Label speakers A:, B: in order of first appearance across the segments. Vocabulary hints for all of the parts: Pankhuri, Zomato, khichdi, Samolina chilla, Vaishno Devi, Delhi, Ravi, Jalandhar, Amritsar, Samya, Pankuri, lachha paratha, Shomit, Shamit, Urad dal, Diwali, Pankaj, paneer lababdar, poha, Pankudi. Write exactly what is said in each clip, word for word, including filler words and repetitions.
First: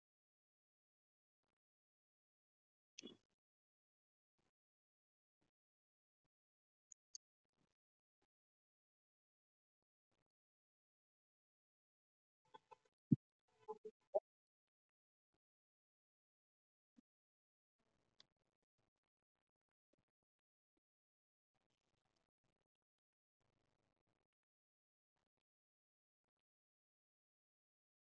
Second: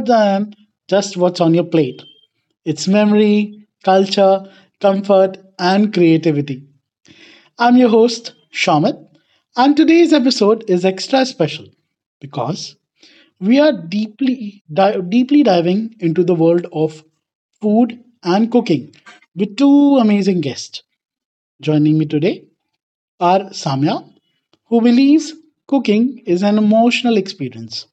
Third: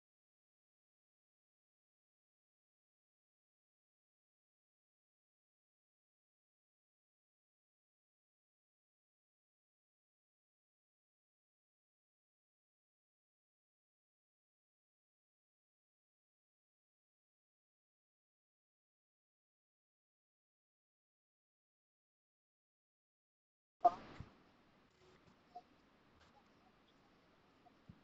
A: than just what's on your plate. It's memory, culture, comfort, and creativity. I'm your host, Shamit, and today's episode is extra special because we are deeply di- deeply diving into the world of food and cooking with two amazing guests. Joining me today are Samya, who believes cooking is an emotional experience,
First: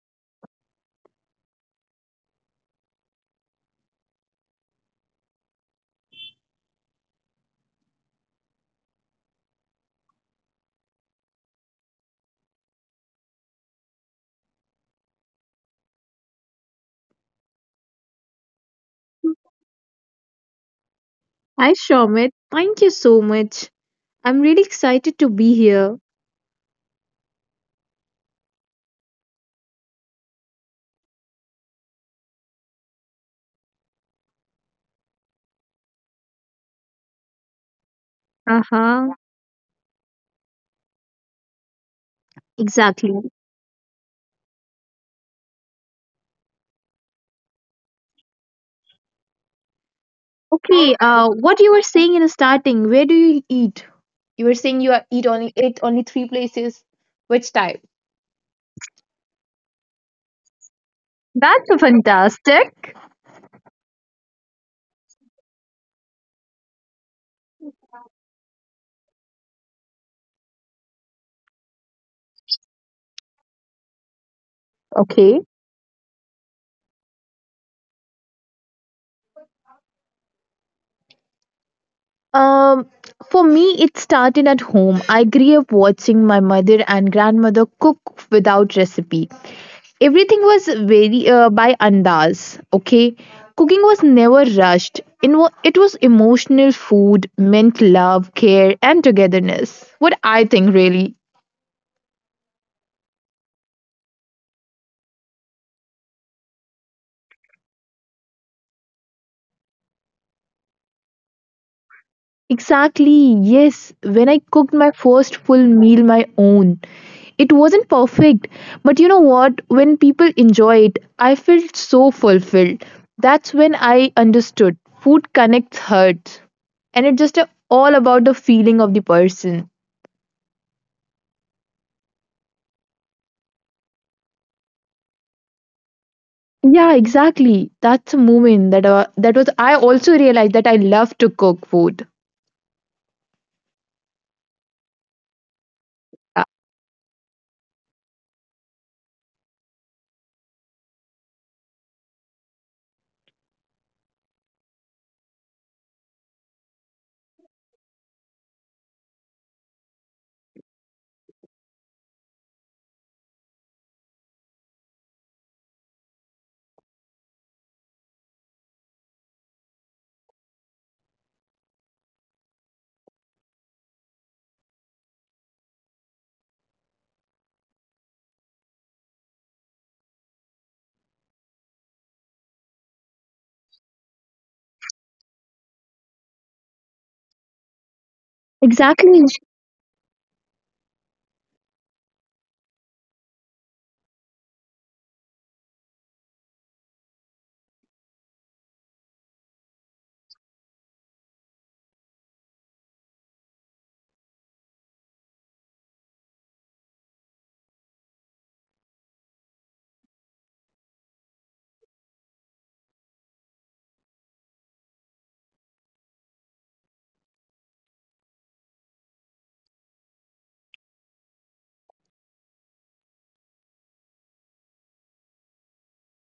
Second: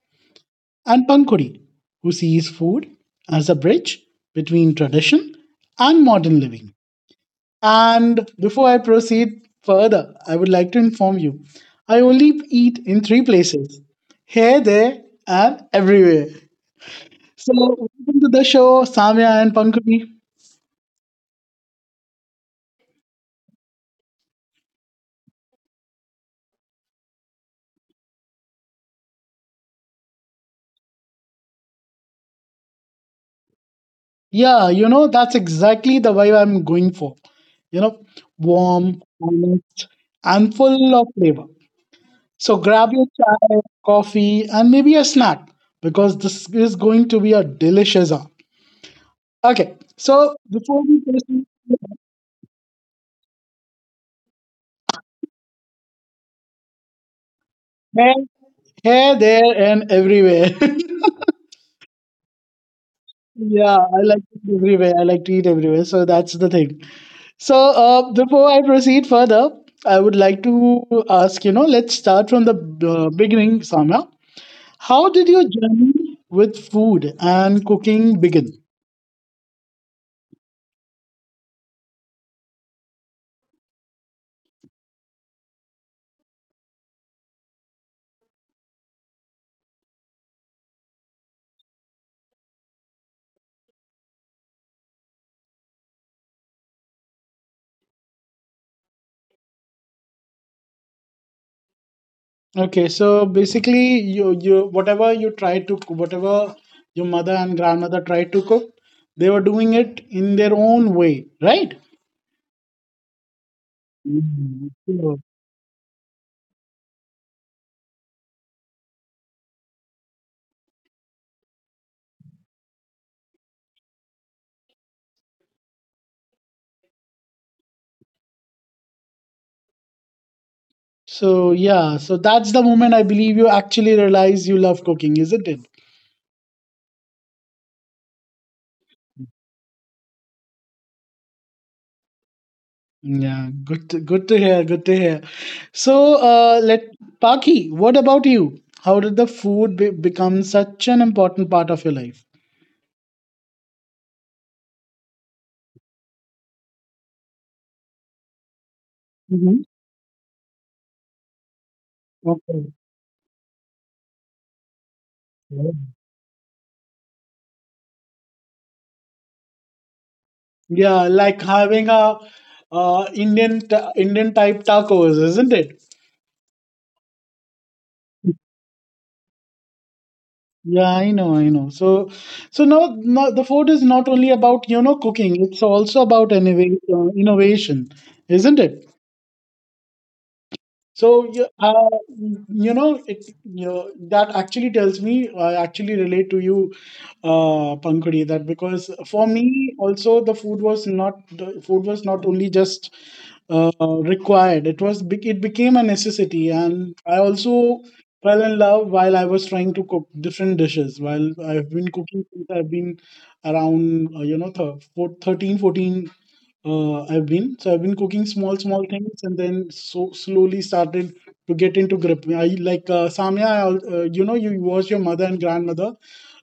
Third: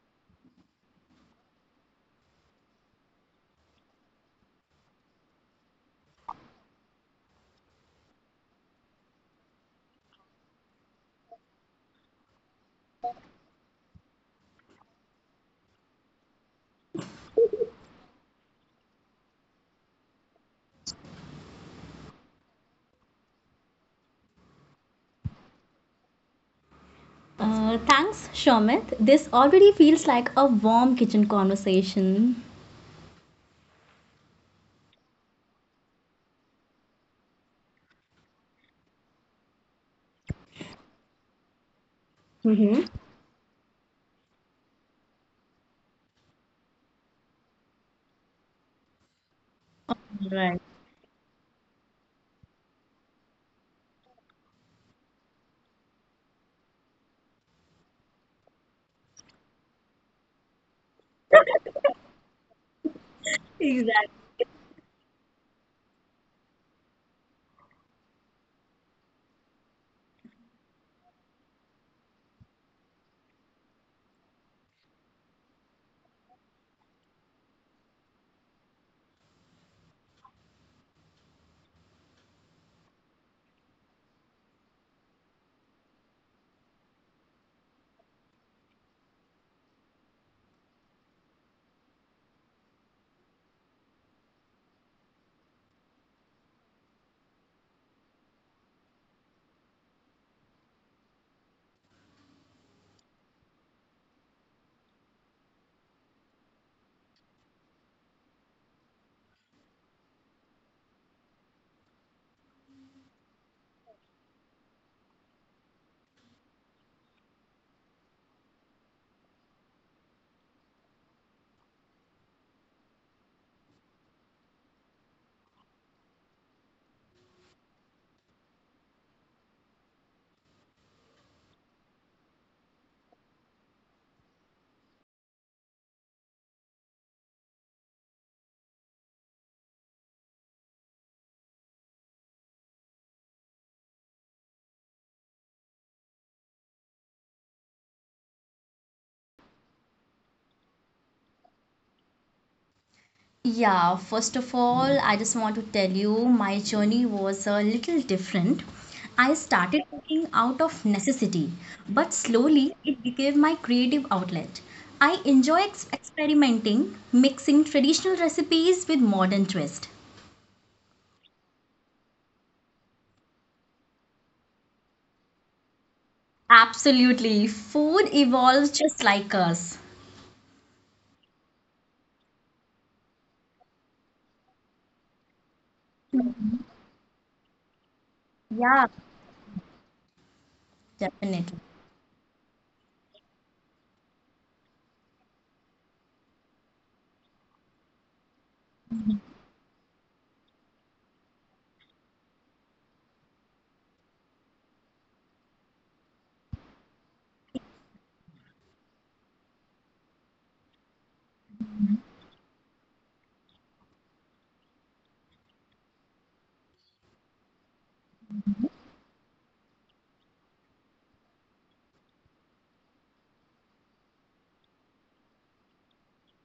A: and Pankuri, who sees food as a bridge between tradition and modern living. And before I proceed further, I would like to inform you I only eat in three places: here, there, and everywhere. So, welcome to the show, Samya and Pankuri.
B: Hi, Shomit. Thank you so much. I'm really excited to be here.
C: Uh, thanks, Shomit. This already feels like a warm kitchen conversation.
A: Yeah, you know, that's exactly the vibe I'm going for. You know,
B: Uh
A: warm,
B: huh.
A: honest, and full of flavor. So grab
C: Mm-hmm.
A: your
B: Exactly.
A: chai, coffee, and maybe a snack because this is going to be a delicious hour. Okay, so
C: Right.
A: before we
B: Okay.
A: proceed,
B: Uh, what you were saying in the starting? Where do you eat? You were saying you are- eat only eat only three places. Which type?
A: hair here, there, and everywhere.
B: That's fantastic.
A: Yeah, I
C: Exactly.
A: like to eat everywhere. I like to eat everywhere. So that's the thing. So uh, before I proceed further, I would like to ask, you know, let's start from the uh, beginning, Samya. How did
B: Okay.
A: your journey with food and cooking begin?
B: Um, for me, it started at home. I grew up watching my mother and grandmother cook without recipe. Everything was very uh, by andas, okay? Cooking was never rushed. In wa- It was emotional food, meant love, care, and togetherness. What I think, really.
A: Okay, so basically, you you whatever you try to co- whatever your mother and grandmother tried to cook, they were doing it in their own way, right?
B: Exactly, yes.
A: Mhm.
B: When I
A: So,
B: cooked my first full meal, my own, it wasn't perfect. But you know what? When people enjoy it, I felt so fulfilled. That's when I understood food connects hearts. And it's just uh all about the feeling of the person.
A: so yeah, so that's the moment I believe you actually realize you love cooking, isn't it?
B: Yeah, exactly. That's a moment that uh, that was I also realized that I love to cook food.
A: Yeah, good to, good to hear, good to hear. So uh, let
B: Uh,
A: Paki, what about you? How did the food be- become such an important part of your life?
C: Yeah, first of all, I just want to tell you my journey was a little different. I
A: Mhm.
C: started cooking out of necessity, but slowly
A: Okay.
C: it became my creative outlet. I enjoy ex- experimenting, mixing traditional recipes with modern twist.
A: Yeah, like having a uh, Indian t- Indian type tacos, isn't it?
C: Absolutely, food evolves just like us.
A: Yeah, I know, I know. So, so now, now the food is not only about, you know, cooking; it's also about innovation, uh, innovation, isn't
C: Yeah,
A: it?
B: Exactly.
A: So
C: definitely.
A: you, uh, you know, it, you know that actually tells me I actually relate to you, uh, Pankuri, that because for me also the food was not the food was not only just uh, required. It was bec- it became a necessity, and I also fell in love while I was trying to cook different dishes. While I've been cooking since I've been around uh, you know, th- four- thirteen, fourteen uh, I've been. So I've been cooking small, small things, and then so slowly started to get into grip. I like uh, Samya. I, al- uh, you know, you watch your mother and grandmother,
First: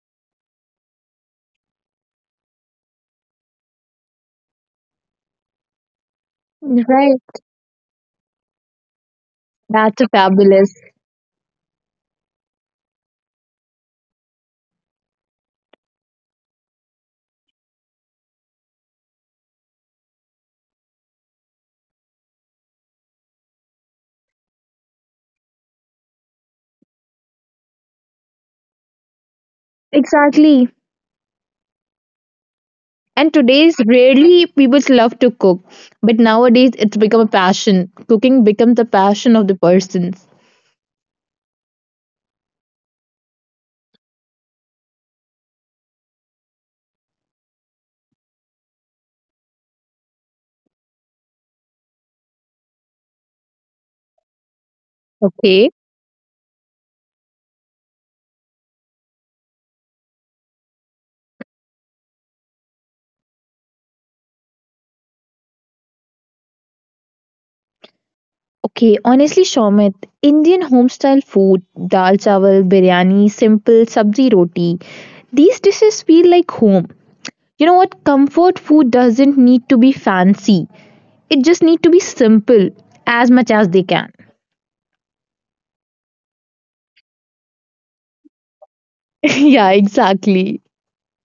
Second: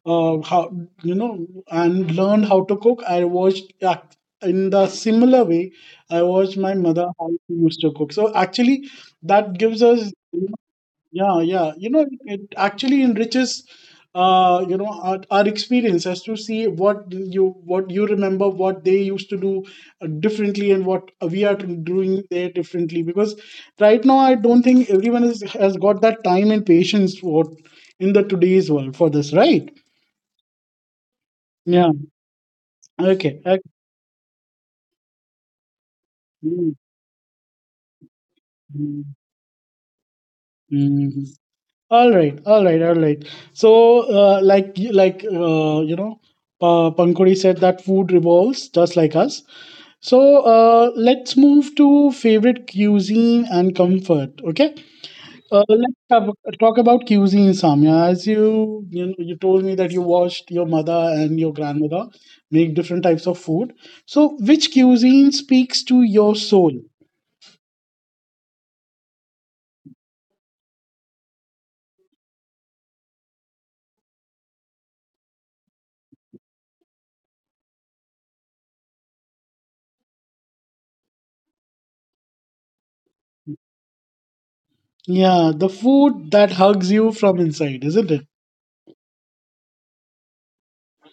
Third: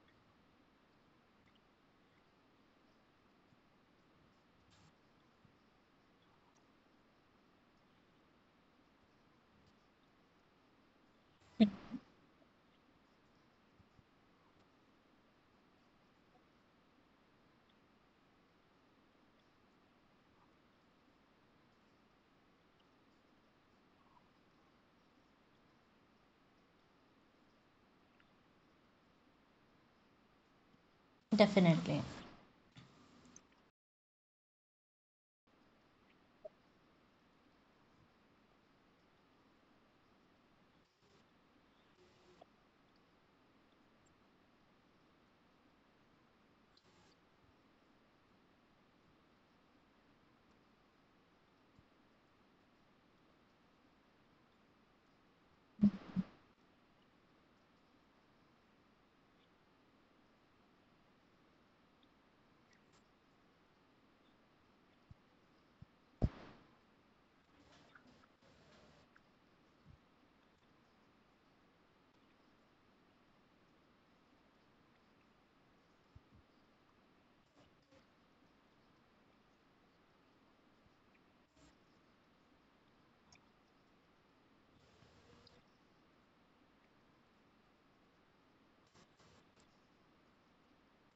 A: uh, how, you know, and learned how to cook. I watched uh, in the similar way. I watched my mother how
B: Right.
A: she used to cook. So actually, that gives
B: That's a
A: us.
B: fabulous.
A: Yeah, yeah. You know, it, it actually enriches, uh, you know, our, our experience as to see what you, what you remember, what they used to do uh, differently, and what we are doing there differently. Because right now, I don't think everyone is, has got that time and patience for in the today's world for this, right?
B: Exactly.
A: Yeah.
C: Definitely.
B: And
A: Okay, okay.
B: today's rarely people love to cook, but nowadays
A: Mm,
B: it's become a passion. Cooking becomes a
A: mm,
B: passion of the persons.
A: mm. All right, all right, all right. So, uh, like, y- like, uh, you know, uh, Pankuri said that food revolves just like us. So, uh, let's move to favorite cuisine and comfort. Okay,
B: Okay.
A: uh, let's have, talk about cuisine, Samya. As you, you know, you told me that you watched your mother and your grandmother make different types of food. So, which cuisine speaks to your soul?
B: Okay, honestly, Shomit, Indian homestyle food, dal chawal, biryani, simple sabzi roti, these dishes feel like home. You know what? Comfort food doesn't need to be fancy. It just need to be simple as much as they can.
A: Yeah, the food that hugs you from inside, isn't it?
B: Yeah, exactly.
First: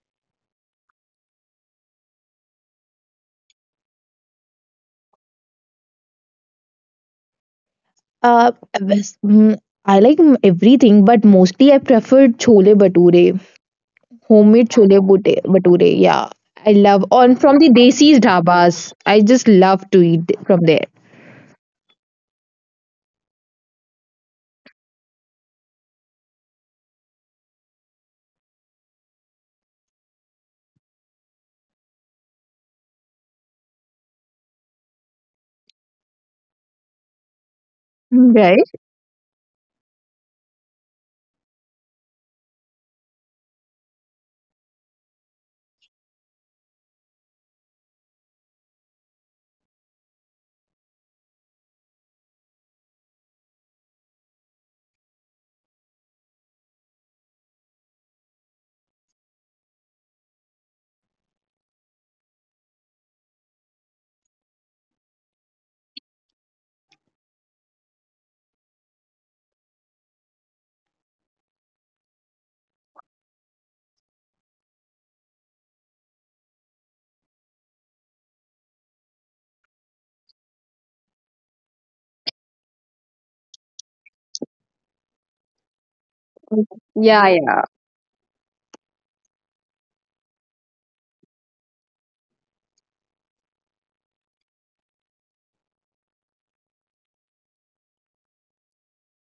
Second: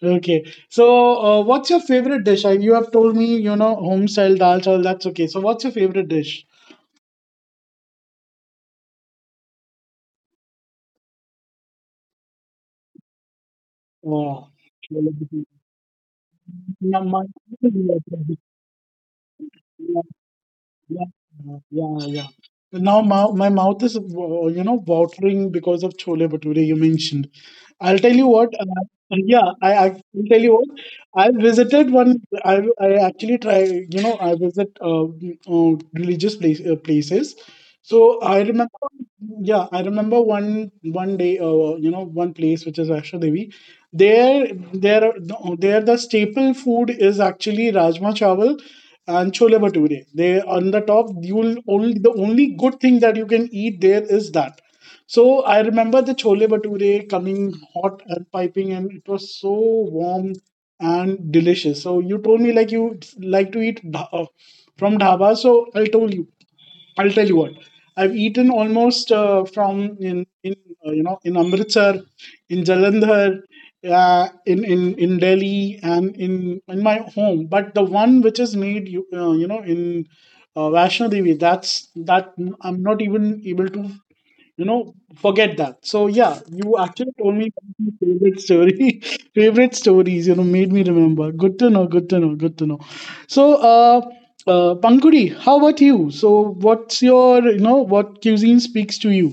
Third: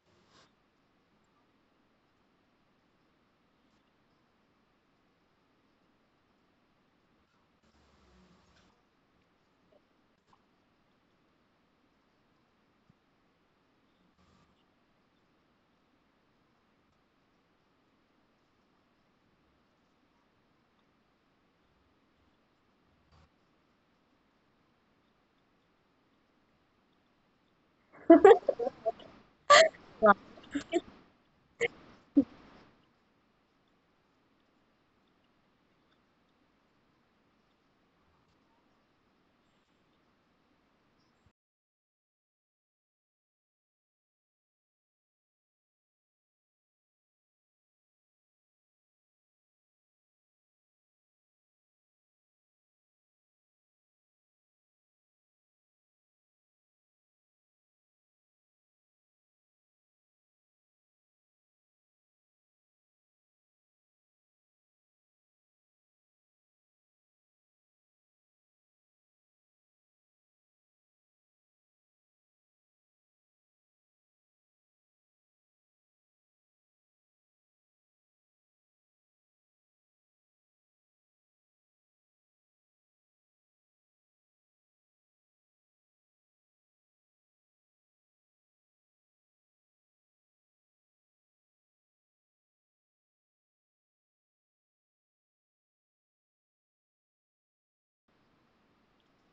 A: Okay. So, uh, what's your favorite dish? I, you have told me, you know, home style dal chawal. That's okay. So, what's your favorite dish?
B: Uh, bas- mm, I like m- everything, but mostly I prefer chole bature, homemade chole bute- bature. Yeah, I love on from the desi dhabas. I just love to
A: Oh,
B: eat from there.
A: yeah, yeah, yeah, yeah. Now my, my mouth is, uh, you know, watering because of chole bhature you mentioned. I'll tell you what. Uh, yeah, I, I
C: Yeah.
A: will tell you what. I visited one. I, I actually try. You know, I visit uh, uh, religious place, uh, places. So I
B: Right.
A: remember. Yeah, I remember one one day. Uh, you know, one place which is Vaishno Devi. There, there, no, there. The staple food is actually rajma chawal and chole bhature. They on the top, you'll only the only good thing that you can eat there is that. So I remember the chole bhature coming hot and piping, and it was so warm and delicious. So you told me like you like to eat dha- uh, from dhaba, so I told you I'll tell you what. I've eaten almost uh, from in in uh, you know, in Amritsar, in Jalandhar, uh, in in in Delhi, and in in my home. But the one which is made you uh, you know, in uh, Vaishno Devi, that's that I'm not even able to, you know, forget that. So yeah, you actually
B: Yeah,
A: told me
B: yeah.
A: one of my favorite story, favorite stories, you know, made me remember. Good to know, good to know, good to know. So uh uh Pankuri, how about you? So what's your, you know, what cuisine speaks to you?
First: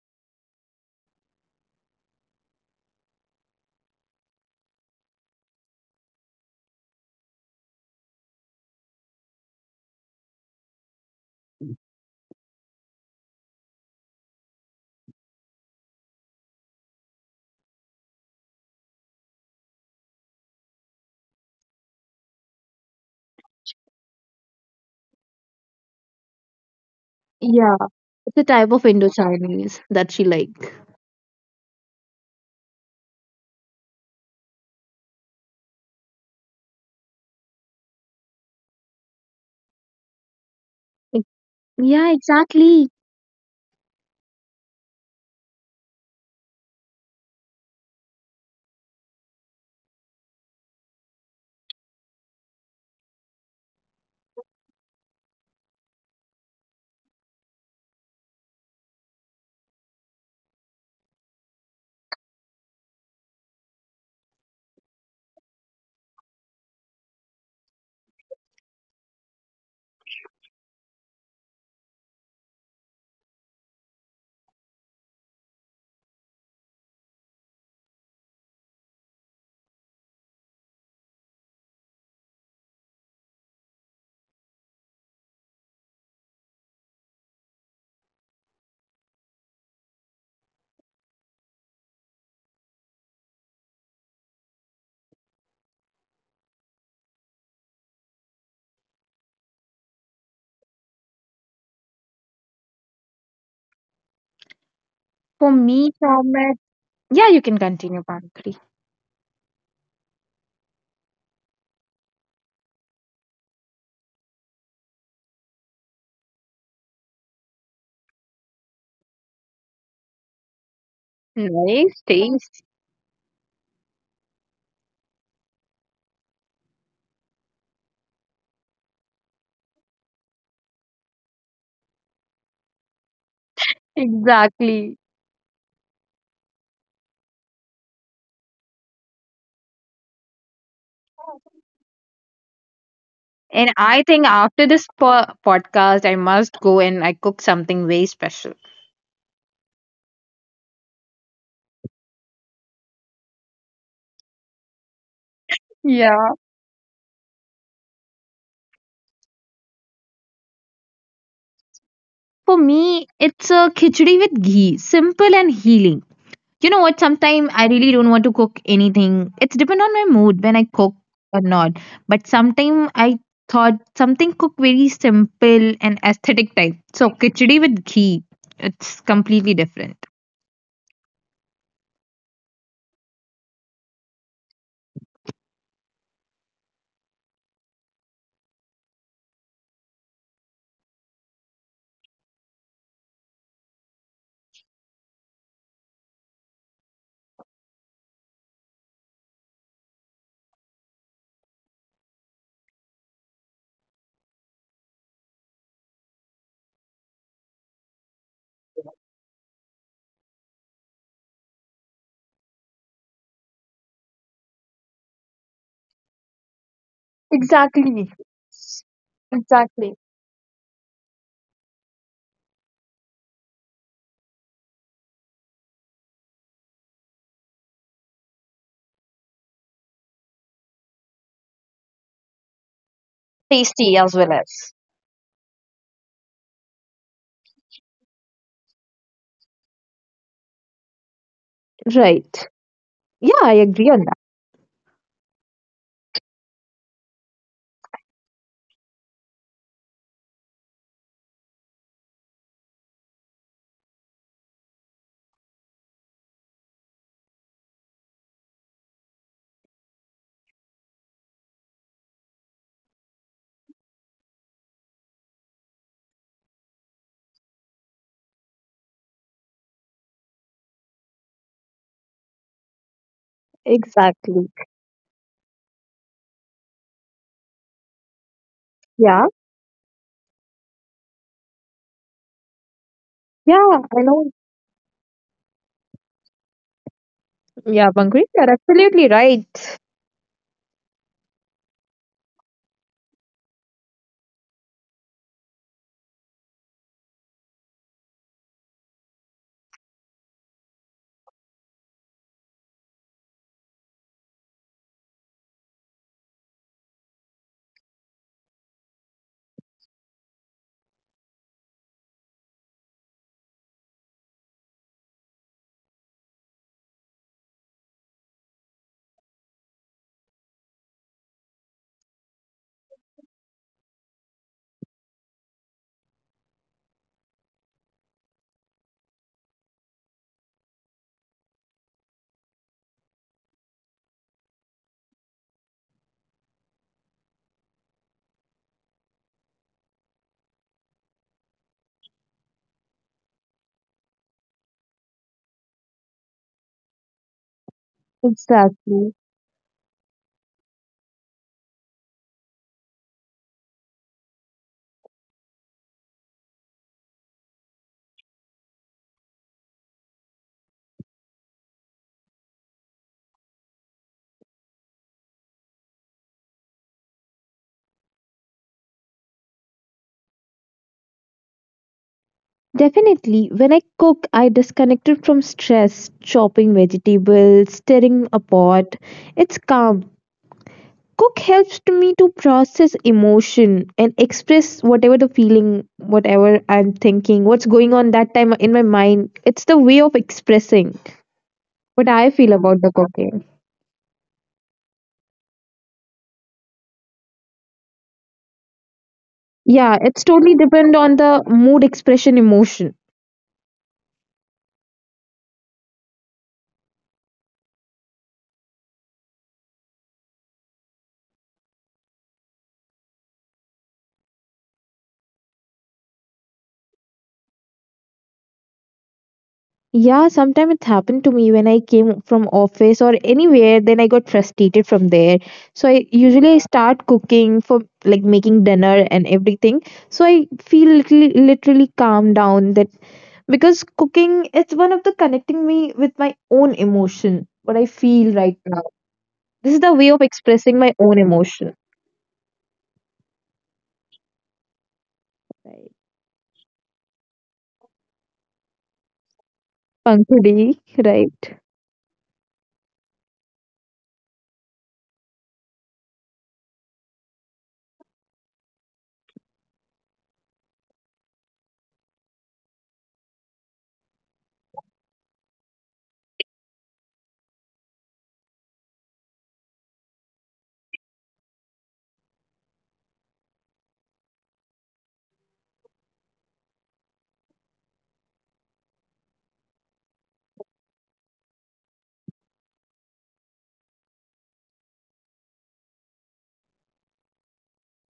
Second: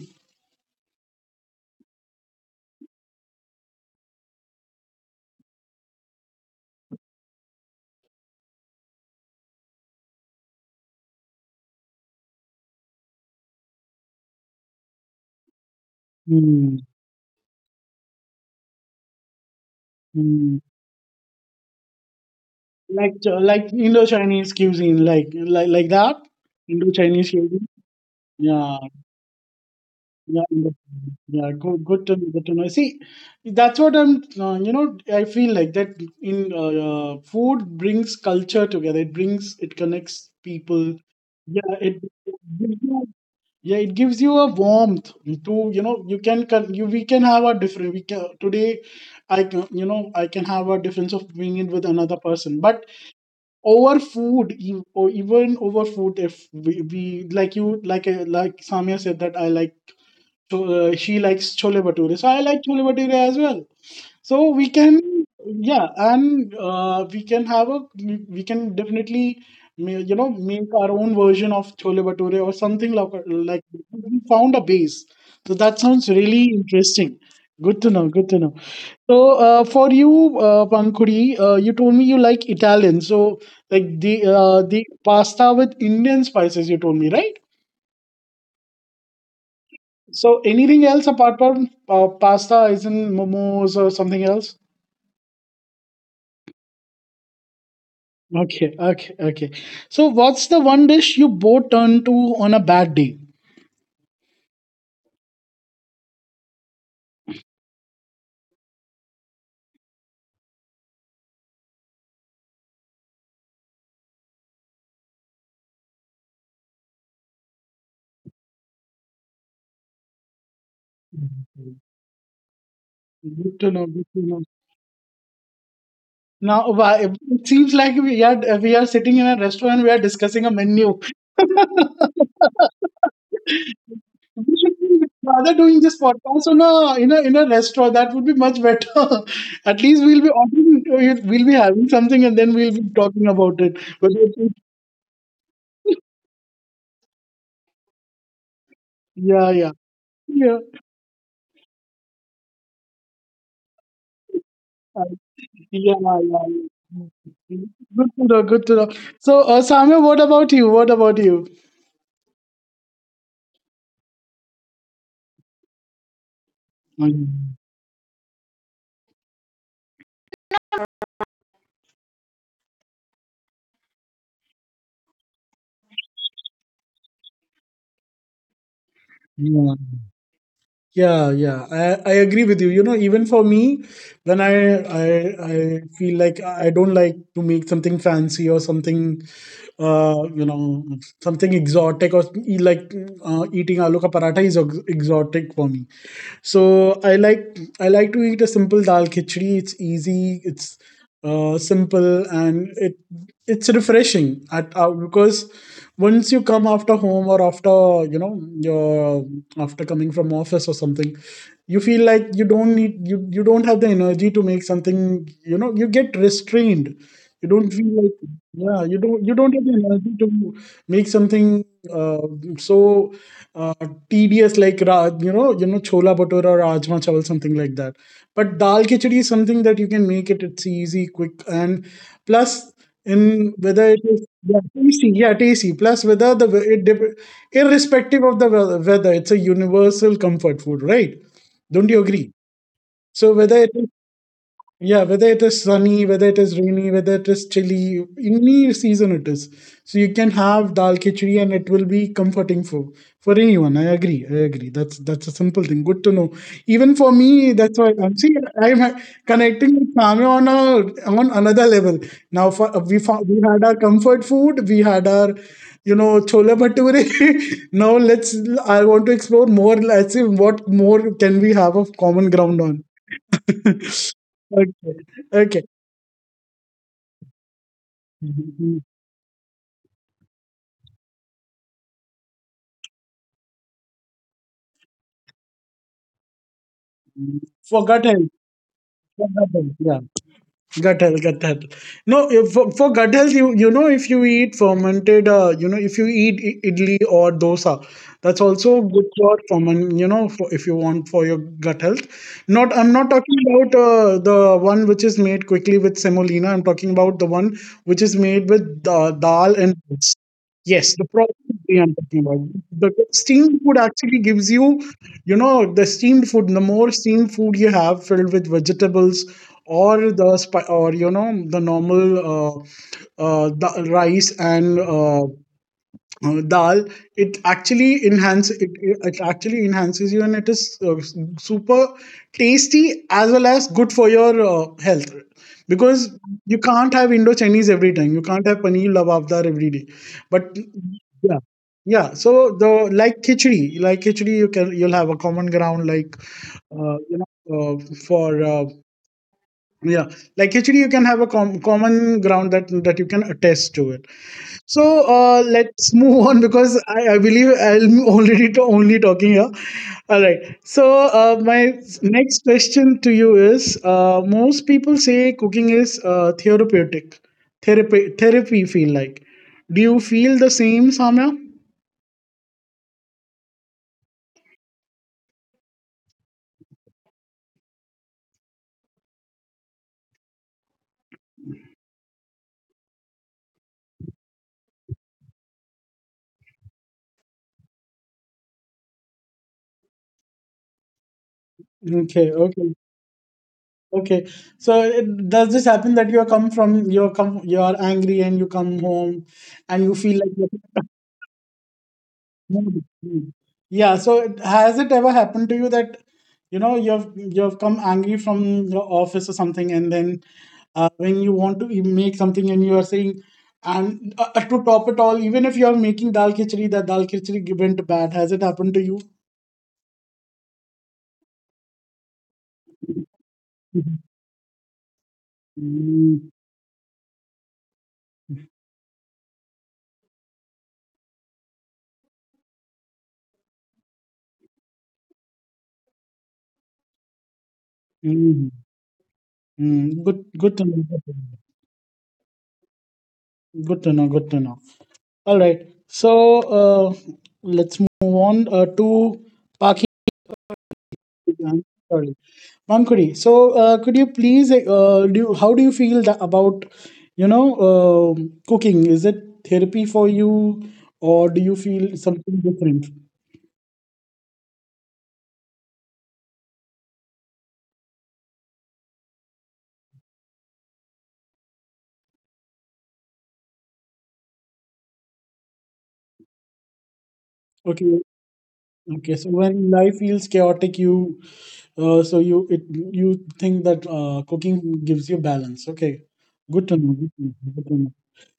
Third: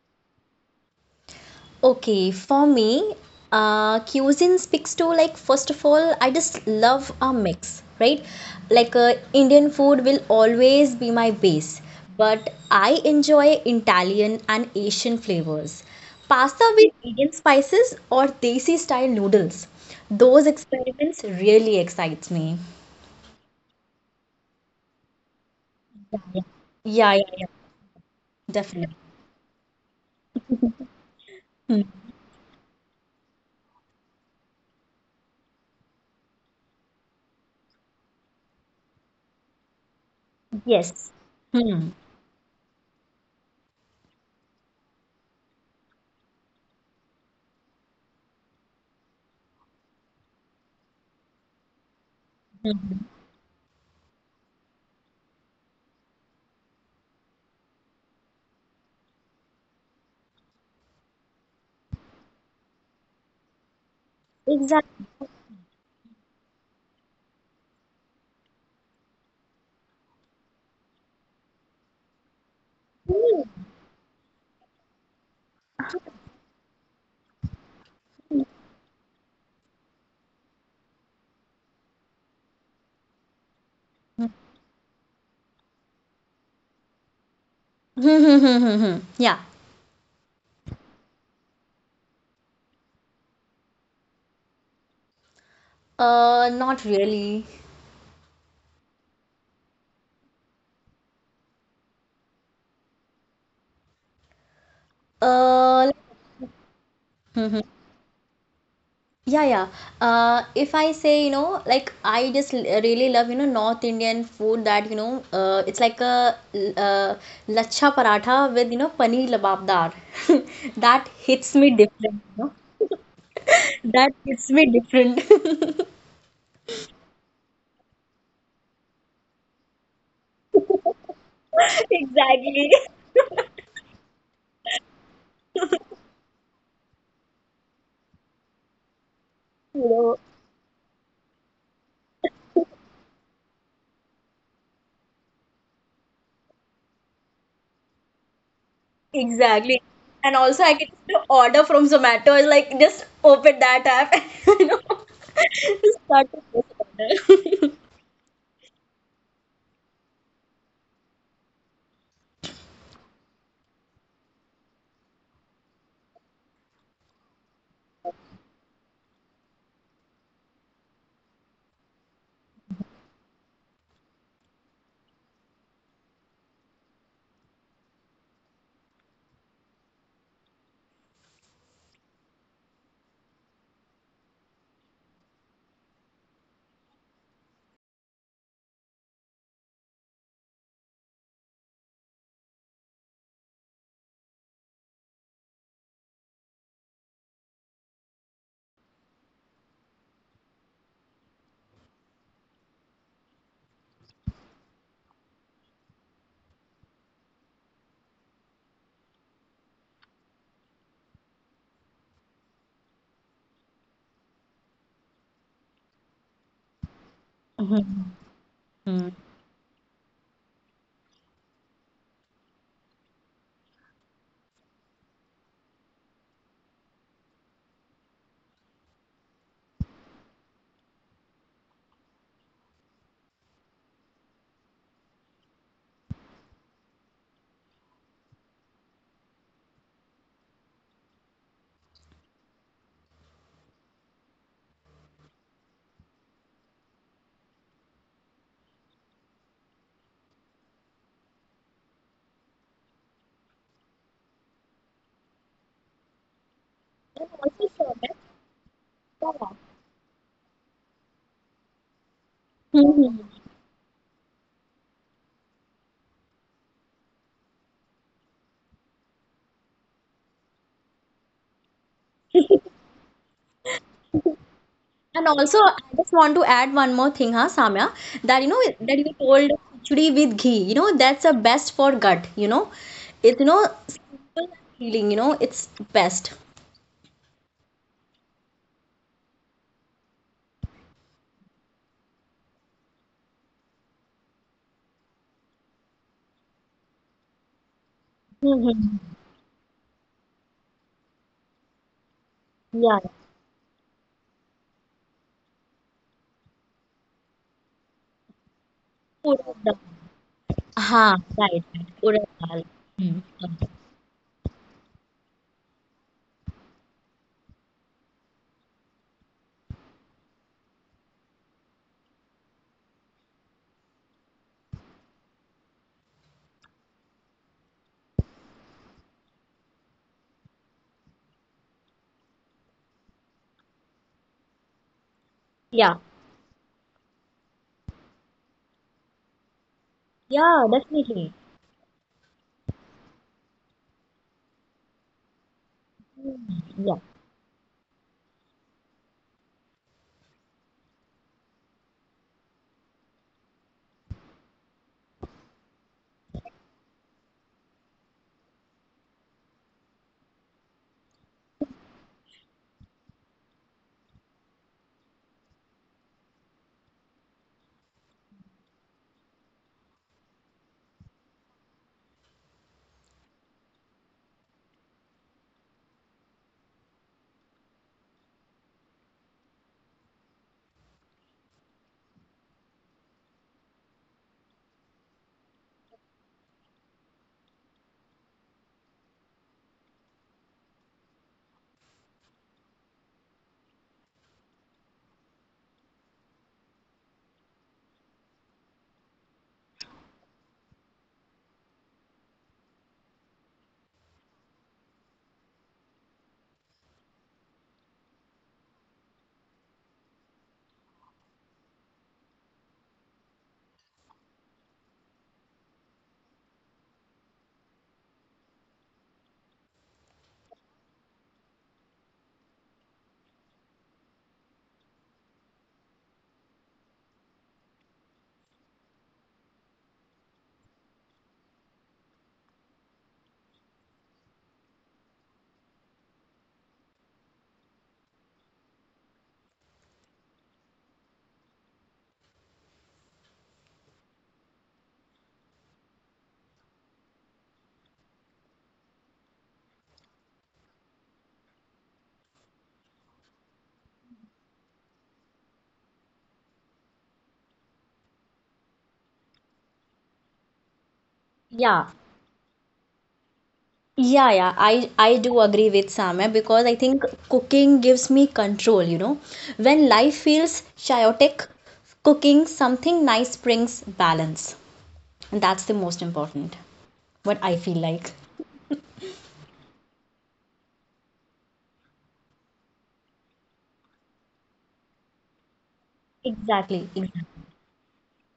C: Okay, for me, uh, cuisine speaks to like first of all, I just love a mix, right? Like uh, Indian food will always be my base, but I enjoy Italian and Asian flavors. Pasta
A: Hmm,
C: with Indian spices or desi style noodles. Those
A: hmm.
C: experiments really excites me.
A: Like uh, like Indo Chinese cuisine like, like like that,
C: Yeah, yeah,
A: Indo
C: yeah, yeah,
A: Chinese
C: yeah,
A: cuisine,
B: Yeah, it's a type
A: yeah.
B: of
C: definitely.
B: Indo-Chinese that she
A: Yeah, yeah,
B: like.
A: yeah,
C: Hmm.
A: good, good to good to know. See, that's what I'm. Uh, you know, I feel like that in uh, uh, food brings culture together. It brings, it connects people.
C: Yes.
B: Ex-
A: Yeah,
C: Hmm.
A: it
B: yeah,
A: gives
B: exactly.
A: you- yeah, it gives you a warmth to, you know, you can con- you, we can have a different. We can today, I can, you know, I can have a difference of being in with another person, but
C: Hmm.
A: over food e- or even over food if we, we like you like, uh, like Samia said that I like, so uh, she likes chole bhature. So I like chole bhature as well. So we
C: Exactly.
A: can, yeah, and uh, we can have a, we we can definitely, ma- you know, make our own version of chole bhature or something like like we found a base. So that sounds really interesting. Good to know. Good to know. So uh, for you, uh, Pankuri, uh, you told me you like Italian. So like the uh, the pasta with Indian spices, you told me, right?
C: Hmm, hmm, hmm, hmm, hmm. Yeah.
A: So anything else apart from uh, pasta, isn't momos or something else?
C: Uh, not really.
A: Okay, okay, okay. So what's the one dish you both turn to on a bad day?
B: For me,
C: Uh,
B: Thomas. Yeah, you
C: Hmm,
B: can
C: hmm.
B: continue, Pankri.
C: Yeah, yeah. Uh, if I say, you know, like I just l- really love, you know, North Indian food that, you know, uh, it's like a l- uh, lachha paratha with, you know, paneer lababdar. That hits
B: Mm.
C: me
A: Good
C: different, you know.
A: to know. Good
C: That
A: to know.
C: hits me different.
A: Now, why- it seems like we are we are sitting in a restaurant. We are discussing a menu.
C: Exactly.
A: We should be rather doing this podcast on a in a in a restaurant. That would be much better. At
C: You
A: least we'll
C: know,
A: be ordering, we'll be having something, and then we'll be talking about
B: And
A: it.
B: I think
A: Whether
B: after this po- podcast, I must go and I cook something very special.
A: yeah, yeah,
C: exactly. And
A: yeah,
C: also, I can just order from Zomato. It's like just open that app, you know,
A: uh, yeah,
C: just
B: Yeah.
C: start to
A: yeah,
C: place
A: yeah.
C: order.
A: Good to know. Good to know. So, uh, Samuel, what about you? What about you?
B: For me, it's a khichdi with ghee, simple and healing. You know what? Sometimes I really
A: Mm,
B: don't want to cook anything. It's depend on my mood when I cook or not. But sometimes I thought something cook very simple and aesthetic type. So khichdi with ghee, it's completely different.
A: yeah, yeah, yeah. I, I agree with you. You know, even for me, when I I I feel like I don't like to make something fancy or something, uh, you know, something exotic or e- like uh, eating aloo ka paratha is ex- exotic for me. So I like I like to eat a simple dal khichdi. It's easy. It's uh, simple and it it's refreshing at uh, because once you come after home or after, you know, your after coming from office or something, you feel like you don't need you, you don't have the energy to make something, you know, you get restrained, you don't feel
B: Exactly.
C: Mhm.
A: like, yeah, you
C: Mhm.
A: don't you don't have the
B: Exactly.
A: energy to make something uh, so uh, tedious like ra- you know, you know, chola bhatura or rajma chawal something like that, but dal khichdi is something that you can make it, it's easy, quick, and plus in whether
B: Tasty
A: it
B: as
A: is,
B: well
A: yeah,
B: as.
A: tasty, yeah, tasty plus whether the we- it dep- irrespective of the we- weather, it's a universal comfort food, right? Don't you agree?
B: Right.
A: So
B: Yeah,
A: whether
B: I
A: it is,
B: agree on that.
A: yeah, whether it is sunny, whether it is rainy, whether it is chilly, any season it is. So you can have dal khichdi and it will be comforting for for anyone. I agree. I agree. That's that's a simple thing. Good to know. Even for
C: And
A: me,
C: also,
A: that's why I'm
C: Shobit,
A: see I'm uh,
C: yeah.
A: connecting with Samya on a on another level. Now for uh, we
C: Mhm.
A: found, we had our comfort food, we had our, you know, chola bhature. Now let's, I want to explore more. Let's see what more can we have of common ground on.
B: Exactly.
A: Okay.
C: And
A: Okay.
C: also, I just want to add one more thing, huh, Samya, that you know that you
B: Yeah.
C: told khichdi with ghee. You know that's the best for gut. You know, it's you know
B: Yeah.
C: simple and healing. You know it's best.
A: For
B: Yeah,
A: gut health.
B: Pankaj, you're absolutely
A: For gut
B: right.
A: health. Yeah. Gut health. Gut health. No, if- for, for gut health, you you know, if you eat fermented, uh, you know, if you eat i- idli or dosa, that's also good
C: Mhm.
A: for ferment. You know, for, if you want for your gut health. Not, I'm
C: Yeah.
A: not talking about uh, the one which is made quickly with semolina. I'm talking about the one which is made with uh, dal
C: Urad
A: and
C: dal.
A: oats. Yes, the
C: हाँ,
A: proper
C: right,
A: way I'm
C: right.
A: talking
C: Urad
A: about.
C: dal.
A: The steamed food actually gives you, you know, the steamed food. The more steamed food you have filled with vegetables, or the spi- or you know the normal uh, uh, the rice and uh, uh, dal, it actually enhances it, it it actually enhances you, and it is uh, super tasty as well as good for your uh, health, because
C: Yeah,
A: you can't have indo chinese every time, you can't have paneer lavabdar every day, but
C: yeah,
A: yeah.
C: definitely.
A: Yeah so the like khichdi, like khichdi you can, you'll have a common ground, like uh,
C: Yeah,
A: you know uh, for uh,
B: Exactly.
A: yeah, like khichdi you can have a com- common ground that that you can attest to it. So uh, let's move on, because I, I believe I'm already to only talking here. All right. So uh, my next question to you is: uh, most people say cooking is uh, therapeutic, therapy, therapy. Feel like. Do you feel the same, Samya?
B: Definitely, when I cook, I disconnected from stress, chopping vegetables, stirring a pot. It's calm. Cook helps to me to process emotion and express whatever the feeling, whatever I'm thinking, what's going on that time in my mind. It's the way of expressing what
A: Okay.
B: I feel
A: Okay.
B: about the cooking.
A: Okay. So it, does this happen that you come from you come you are angry and you come home and you
B: Yeah,
A: feel
B: it's
A: like?
B: totally depend on the mood expression emotion.
A: Yeah, so it- has it ever happened to you that you know you've you've come angry from your office or something, and then uh, when you want to e- make something and you are saying, and uh, uh, to top it all, even if you are making dal khichdi, that dal khichdi went bad. Has it happened to you?
B: Yeah, sometimes it happened to me when I came from office or anywhere, then I got frustrated from there. So I
A: Mm,
B: usually I start cooking for like making dinner and everything. So I feel literally, literally calm down that because cooking is one of the connecting me with my own emotion, what I feel
A: mm,
B: right now. This is
A: mm.
B: the way
A: Good,
B: of
A: good to know.
B: expressing my own emotion.
A: Good to know. Good to know. All right. So
B: Right.
A: uh, let's move on uh, to
B: Pankudi,
A: Pakistan.
B: right?
A: Sorry. Mankuri, so uh, could you please, uh, do you, how do you feel tha- about, you know, um cooking? Is it therapy for you, or do you
C: yeah,
A: feel something different?
C: yeah, yeah, I I do agree with Samya because I think cooking gives me control, you know. When life feels chaotic, cooking something nice brings balance. And that's the most important. What I feel
A: Okay,
C: like.
A: okay. So when life feels chaotic, you, uh, so you it you think that uh, cooking gives you balance. Okay, good to
C: Exactly,
A: know. Good to
C: exactly.
A: know. Good to know.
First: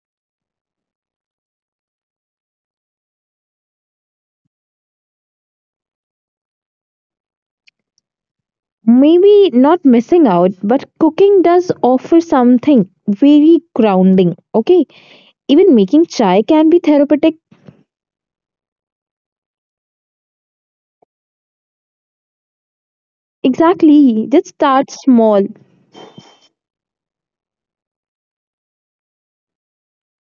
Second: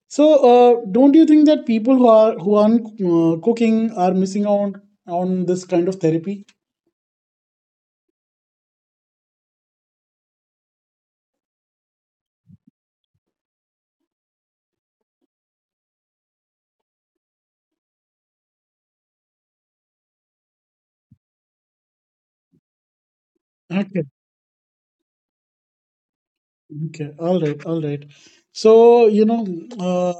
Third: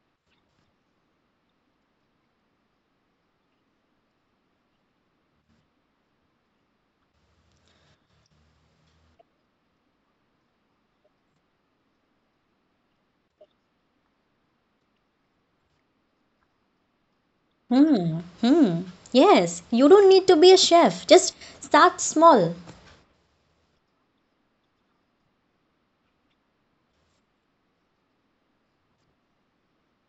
A: So, uh, don't you think that people who are who aren't uh, cooking are missing out on this kind of therapy?
B: Maybe not missing out, but cooking does offer something very grounding. Okay. Even making chai can be therapeutic.
C: Hmm. Hmm. Yes, you don't need to be a chef. Just start small.
A: Okay.
B: Exactly. Just start small.
A: Okay, all right, all right. So, you know, uh,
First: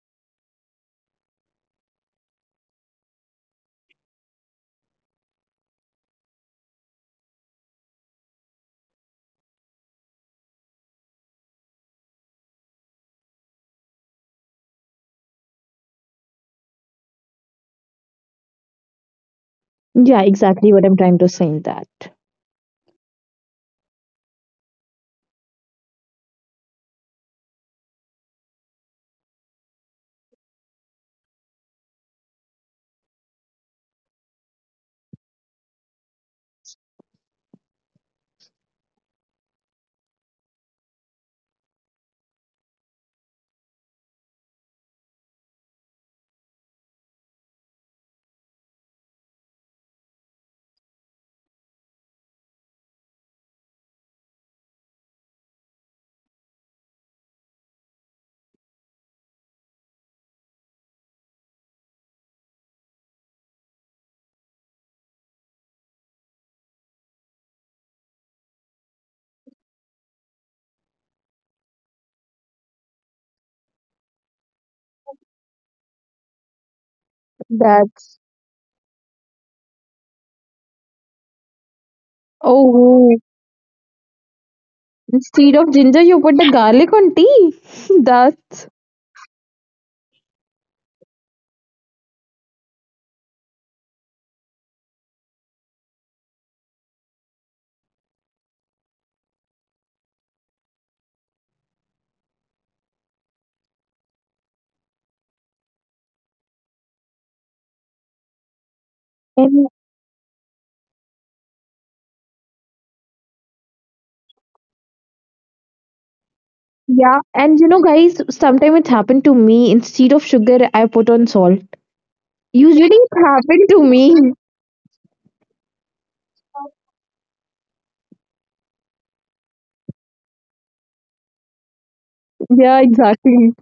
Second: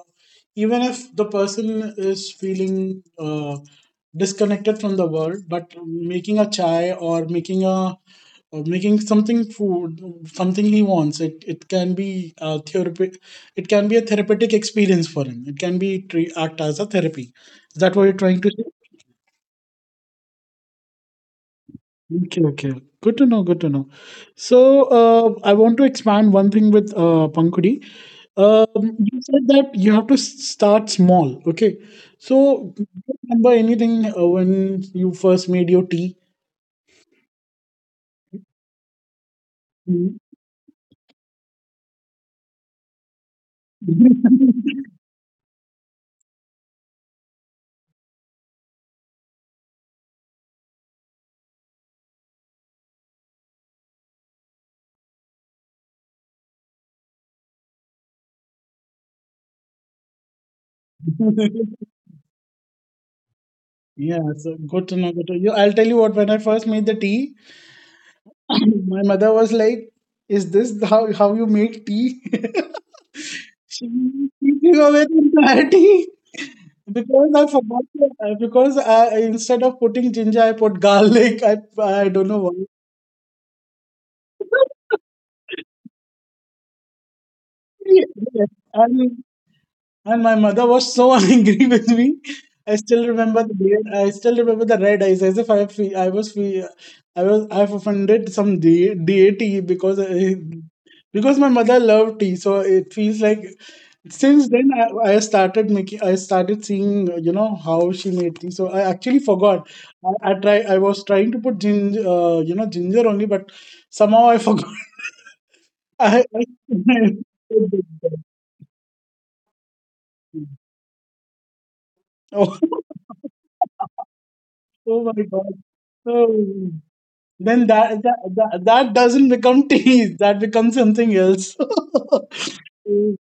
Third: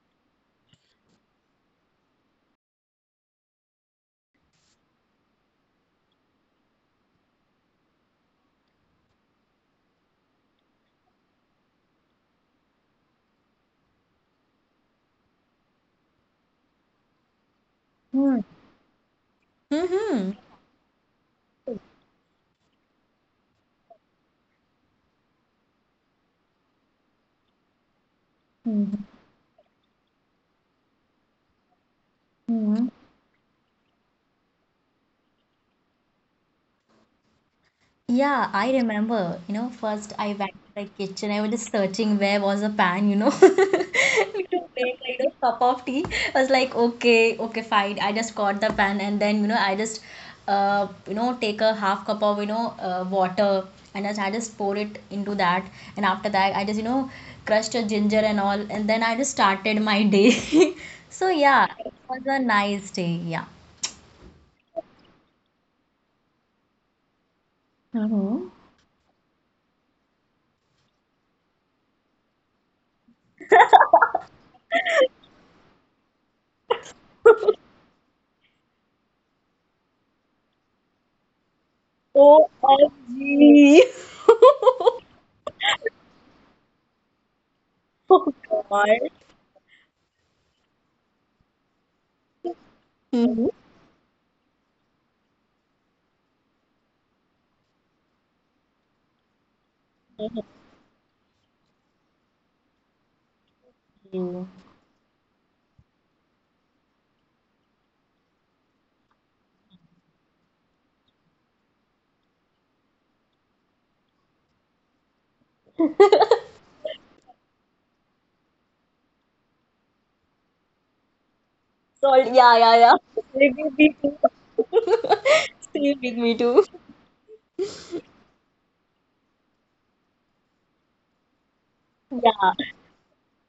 A: even if the person is feeling uh, disconnected from the world, but making a chai or making a or making something food, something he wants, it it can be a therapy. It can be a therapeutic experience for him. It can be tre- act as a therapy. Is that what you're
C: Hmm.
A: trying to say?
B: Yeah,
C: Mm-hmm.
B: exactly what I'm trying to say in that.
A: Okay, okay. Good to know, good to know. So, uh, I want to expand one thing with uh, Pankudi. Um, you said that you have to s- start small. Okay, so
C: Mhm.
A: do you remember anything uh, when you first made your tea?
C: Yeah, I remember, you know, first
A: Mm.
C: I went to the kitchen, I was just searching where was a pan, you know, we to make like a cup of tea. I was like, okay, okay, fine. I just got the pan and then, you know, I just, uh, you know, take a half cup of, you know, uh, water and just, I just pour it into that. And after that, I just, you know, crushed a ginger and all. And then I just started my day. So yeah, it was a nice day. Yeah.
A: Yeah, so good to know. Good to, you, I'll tell you what. When I first made the tea,
C: Mm-hmm.
A: my mother was like, "Is this how how you make tea?" She threw away the entire tea because I forgot.
B: That's
A: to- uh, Because I, I- instead of putting ginger, I put garlic. I I don't know why.
B: oh,
C: O M G.
B: instead of ginger you put the garlic on tea.
A: Yes,
C: Oh
A: yes.
B: That's,
C: God.
A: And, and my mother was so angry with me. I still remember
C: Mhm.
A: the day- I still remember the red eyes as if I fe- I was fe- I was I've offended some de- deity because I, because my mother loved tea, so it feels like since then I, I started making I started seeing you know how she made tea. So I actually
B: and
A: forgot. I, I try I was trying to put ginger uh, you know ginger only, but somehow I forgot. I,
B: yeah,
A: I
B: and you know guys, sometimes it happened to me. Instead of sugar I put on salt.
C: So yeah,
A: Oh,
C: yeah,
B: Usually
C: yeah.
B: it
C: Sleep
B: happened to
C: with me
B: me.
C: too.
A: oh my God.
C: Sleep with me too.
A: Oh, then that, that that that doesn't become tea. That becomes something else.
C: Yeah,
B: Yeah,
A: Mm,
B: exactly.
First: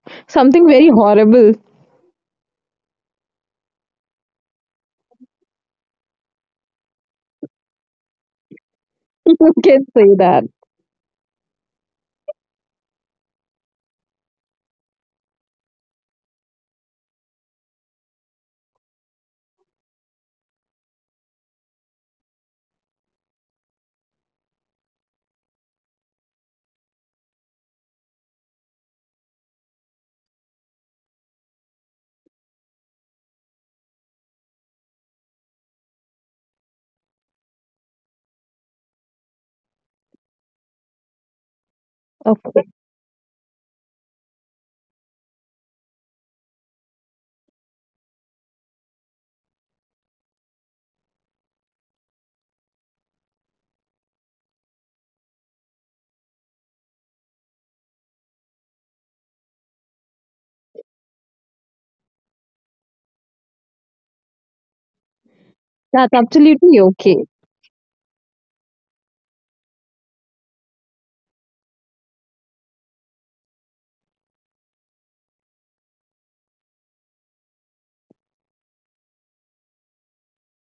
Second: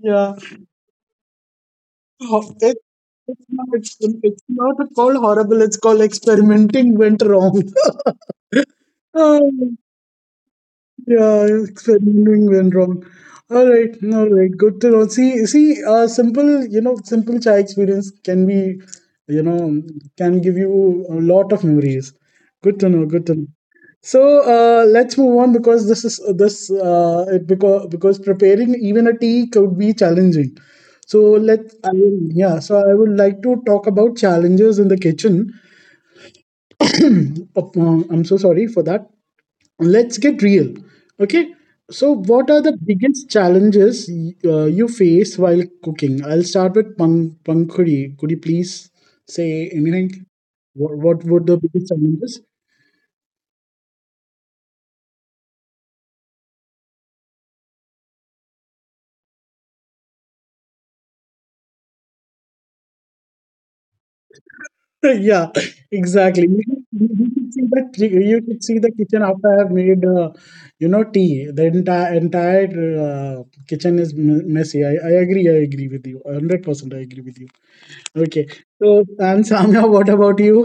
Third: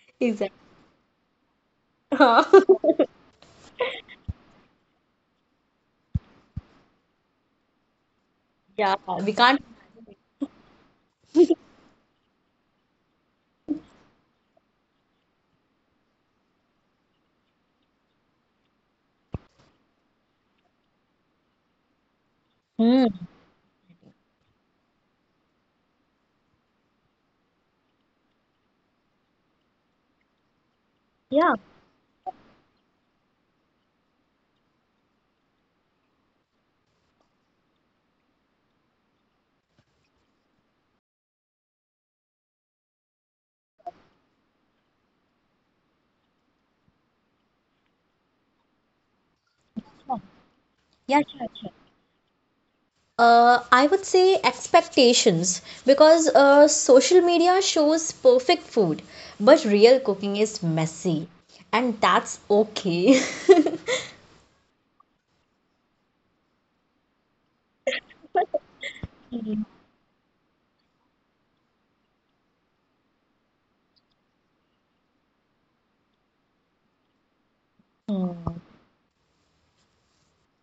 A: yeah.
C: exactly.
B: Something very horrible.
A: Ho- It, it's not it's, it's not called horrible. It's called experimenting went wrong.
C: Yeah, we
A: Oh.
B: You
C: can't.
B: can say that.
A: Yeah, experimenting went wrong. All right, all right, good to know. See, see, uh, simple, you know, simple chai experience can be, you know, can give you a lot of memories. Good to know.
C: Hmm.
A: Good to know. So uh, let's move on, because this is this uh, it because because preparing even a tea could be challenging. So
C: Yeah,
A: let I will, yeah. So I would like to talk about challenges in the kitchen. Oh, uh, I'm so sorry for that. Let's get real. Okay, so what are
B: Okay.
A: the biggest challenges uh, you face while cooking? I'll start with Pang pankuri. Could you please say anything? What, what
C: yeah,
A: were the
C: sure, sure.
A: biggest challenges?
C: Uh, I would say expectations because uh, social media shows perfect food, but real cooking is messy, and that's okay.
A: Yeah,
B: That's
A: exactly, you could
B: absolutely
A: you you
B: okay.
A: could see the ki- you could see the kitchen after I have made uh, you know tea. The entire entire uh, kitchen is me- messy. I, I agree I agree with you one hundred percent. I agree with you. Okay, so and samya, what about you?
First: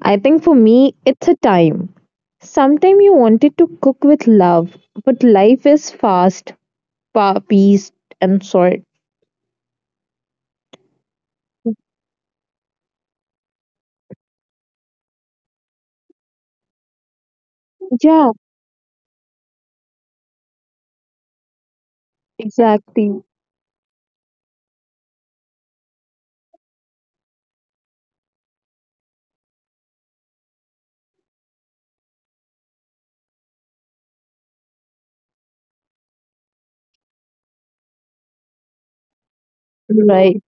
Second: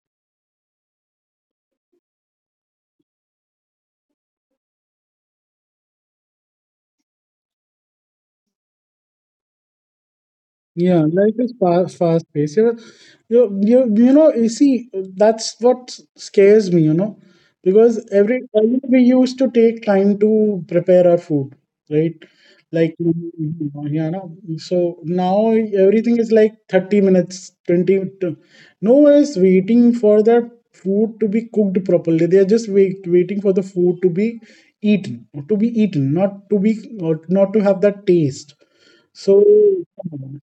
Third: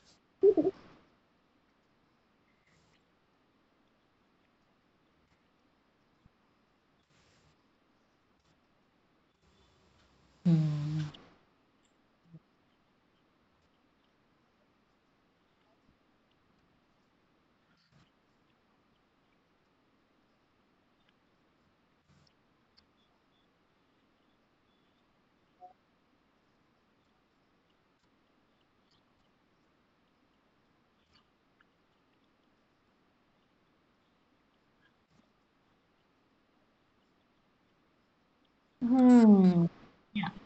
B: I think for me, it's a time. Sometime you wanted to cook with love, but life is fast, pa- paced, and short.
A: Yeah, life is fast, fast paced. You, you, you, you know, you see, that's what scares me, you know, because
B: Yeah,
A: every earlier we used to take time to prepare our food, right? Like, you
B: exactly.
A: know, yeah, no. So now everything is like thirty minutes, twenty. to- No one is waiting for the food to be cooked properly. They are just wait, waiting for the food to be eaten, to be eaten, not to be, or not to have that taste, so,
C: Hmm.
B: Right.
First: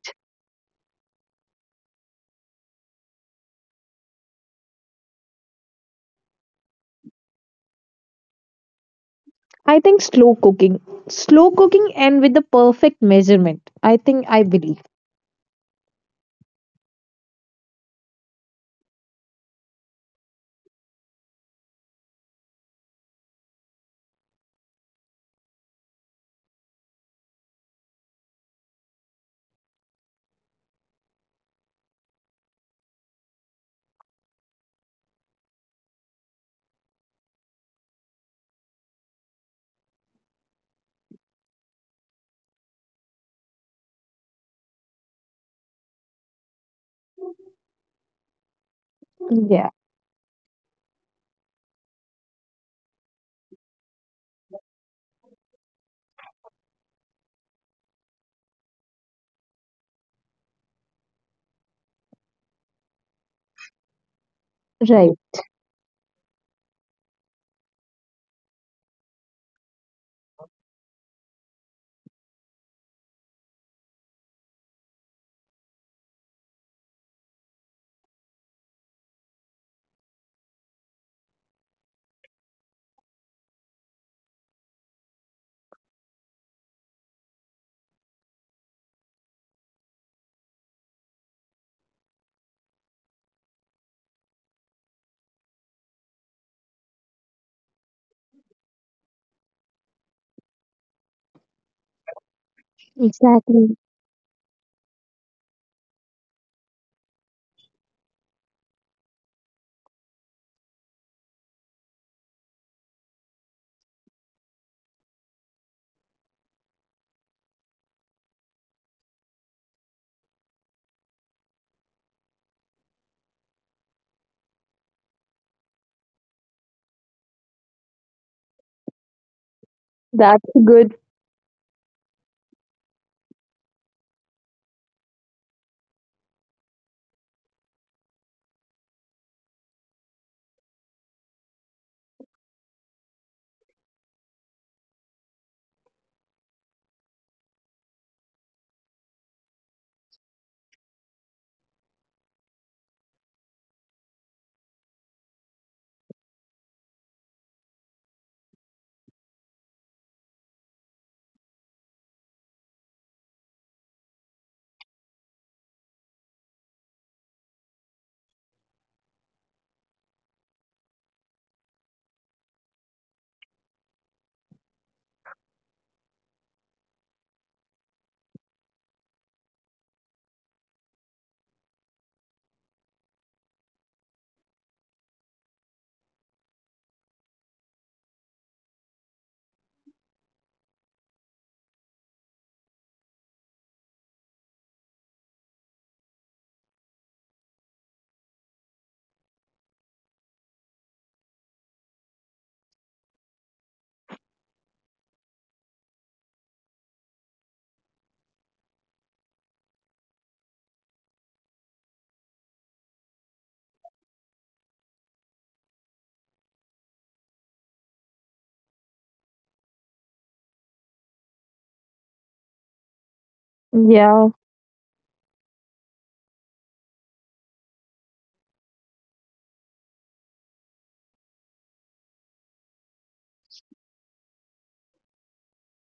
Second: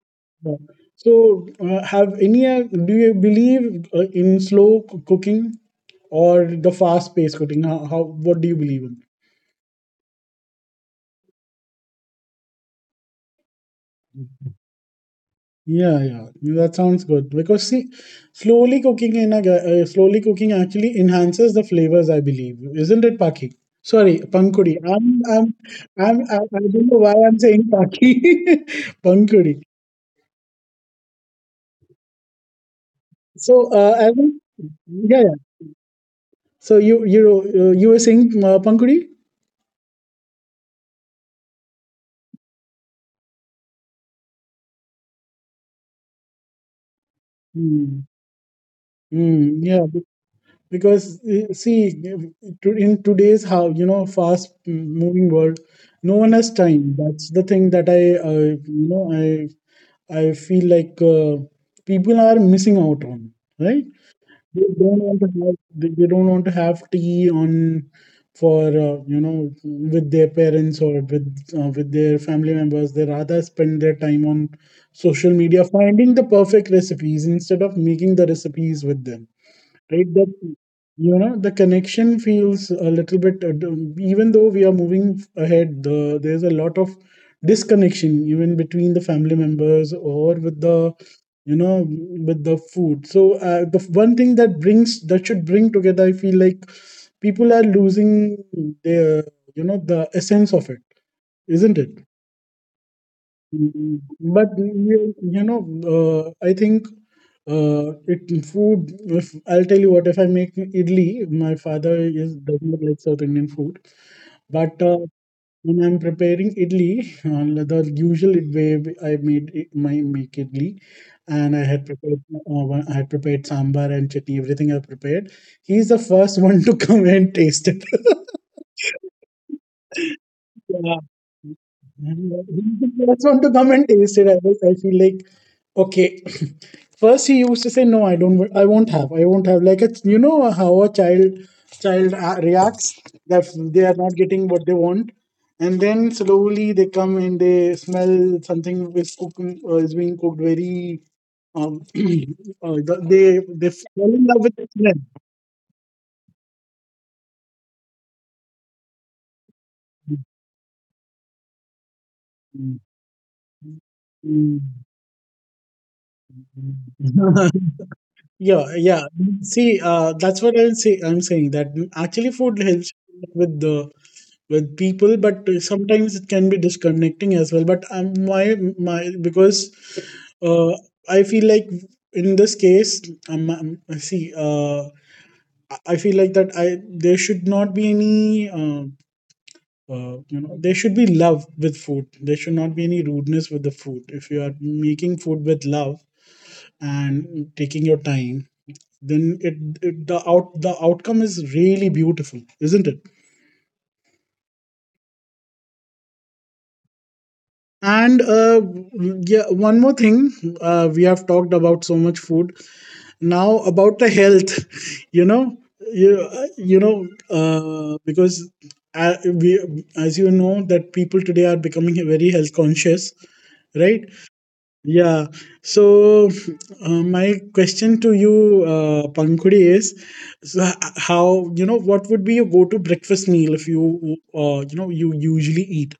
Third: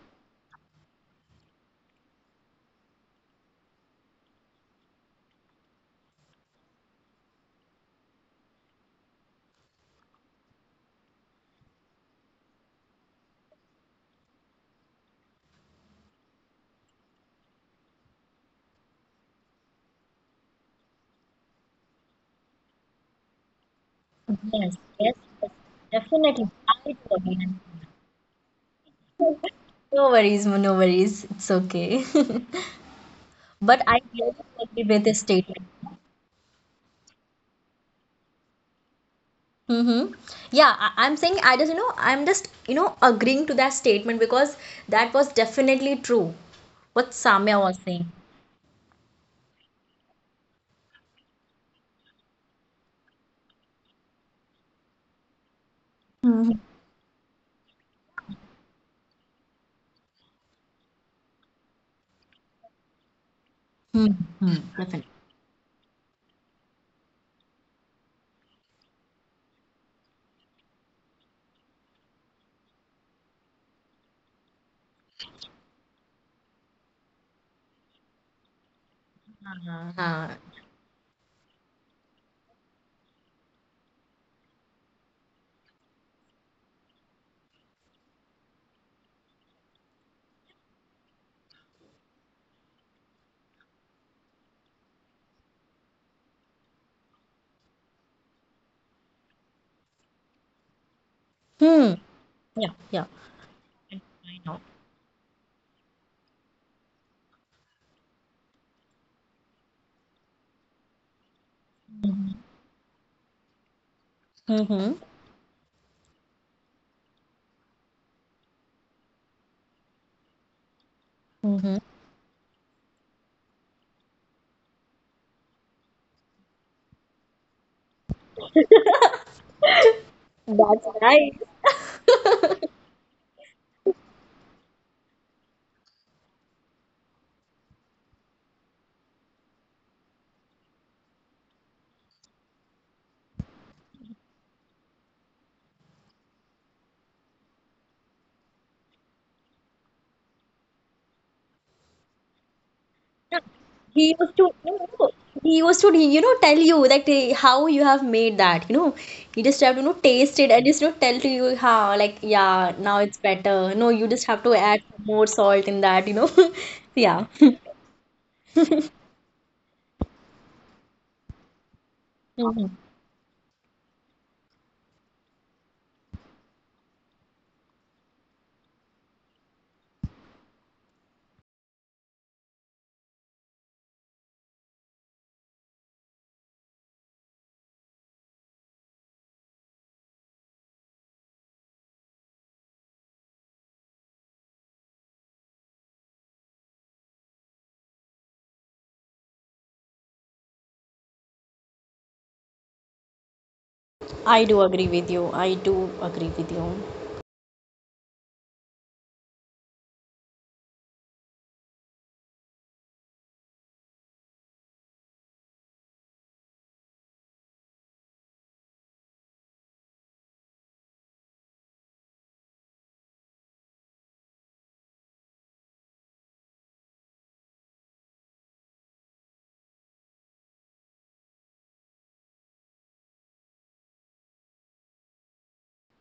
A: yeah. So uh, have any? Uh, Do you believe uh, in slow c- cooking or the fast-paced cooking? How, how? What do you believe in?
B: I think slow cooking. Slow cooking and with the perfect measurement. I think I believe.
A: Yeah, yeah, that sounds good. Because see, slowly cooking in a ga- uh, slowly cooking actually enhances the flavors. I believe, isn't it, Paki? Sorry, pankudi.
C: Yes,
A: I'm,
C: yes,
A: I'm,
C: yes,
A: I'm, I,
C: definitely.
A: I don't know
C: I do
A: why I'm
C: agree.
A: saying paki, pankudi.
C: No worries, no worries. It's okay.
A: So,
C: But
A: uh,
C: I
A: I, will-
C: really agree with
A: Yeah,
C: this
A: yeah.
C: statement.
A: So you, you, uh, you were saying uh, pankudi?
C: Mm-hmm. Yeah, I I'm saying I just, you know, I'm just, you know, agreeing to that statement because that was definitely true. What Samya was
A: Mm,
C: saying.
A: mm,
B: Yeah,
A: yeah, be- because eh, see, eh, to- in today's how you know fast moving world, no one has time. That's the thing that I, uh, you know, I I feel like uh, people are missing out on, right?
C: Mm-hmm.
A: They don't
C: Definitely.
B: right.
A: want to have they, they don't want to have tea on for uh, you know with their parents or with uh, with their family members. They rather spend their time on social media finding the perfect recipes instead of making the recipes with them, right?
C: Uh-huh.
A: that You know, the connection feels a little bit uh, d- even though we are moving ahead, the, there's a lot of disconnection even between the family members or with the you know with the food. So uh, the f- one thing that brings that should bring together, I feel like people are losing their you know the essence of it, isn't it?
C: Hmm. Yeah, yeah.
B: Exactly.
A: Mm,
C: I
A: but
C: know.
A: you, you know, uh, I think uh, it food. If I'll tell you what, if I make idli, my father is does not like South Indian food, but uh,
C: Mm-hmm.
A: when I'm preparing idli, uh, the usual way I made it, my make idli, and I had
C: Mm-hmm.
A: prepared uh, one- I had prepared sambar and chutney, everything I prepared. He's the first one to come and taste it.
B: That's
C: That's
A: Yeah.
B: good.
C: right.
A: I just want to come and taste it. I, was- I feel like okay. First, he used to say, "No, I don't. wa- I won't have. I won't have." Like it's you know how a child child uh, reacts that they are not getting what they want, and then slowly they come and they smell something is cooking uh, is being cooked very. Um, uh, they they
C: He
A: fall in
C: used
A: love
C: to,
A: with the
C: no,
A: smell.
C: no, He used to, you know, tell you that eh, how you have made that, you know. You just have to, you know, taste it and just, you know, tell to you how, like, yeah,
A: Mm.
C: now it's better. No, you just have to add more salt in that, you know. Yeah.
A: Mm. Yeah, yeah. See, uh, that's what I'm say I'm saying that mm, actually food
C: Mhm.
A: helps with the with people, but sometimes it can be disconnecting as well. But um, my my because uh, I feel like in this case, um, um, see, uh, I I feel like that I there should not be any uh, uh, you know there should be love with food. There should not be any rudeness with the food. If you are making food with love and taking your time, then it, it the out the outcome is really beautiful, isn't it?
C: I do agree with you. I do agree with you.
A: And uh, yeah, one more thing, uh, we have talked about so much food, now about the health. You know, you, you know, uh, because uh, we, as you know that people today are becoming very health conscious, right?
B: Yeah.
A: Yeah. So, uh, my question to you, uh, Pankuri, is so h- how you know what would be your go-to breakfast meal if you uh, you know you usually eat?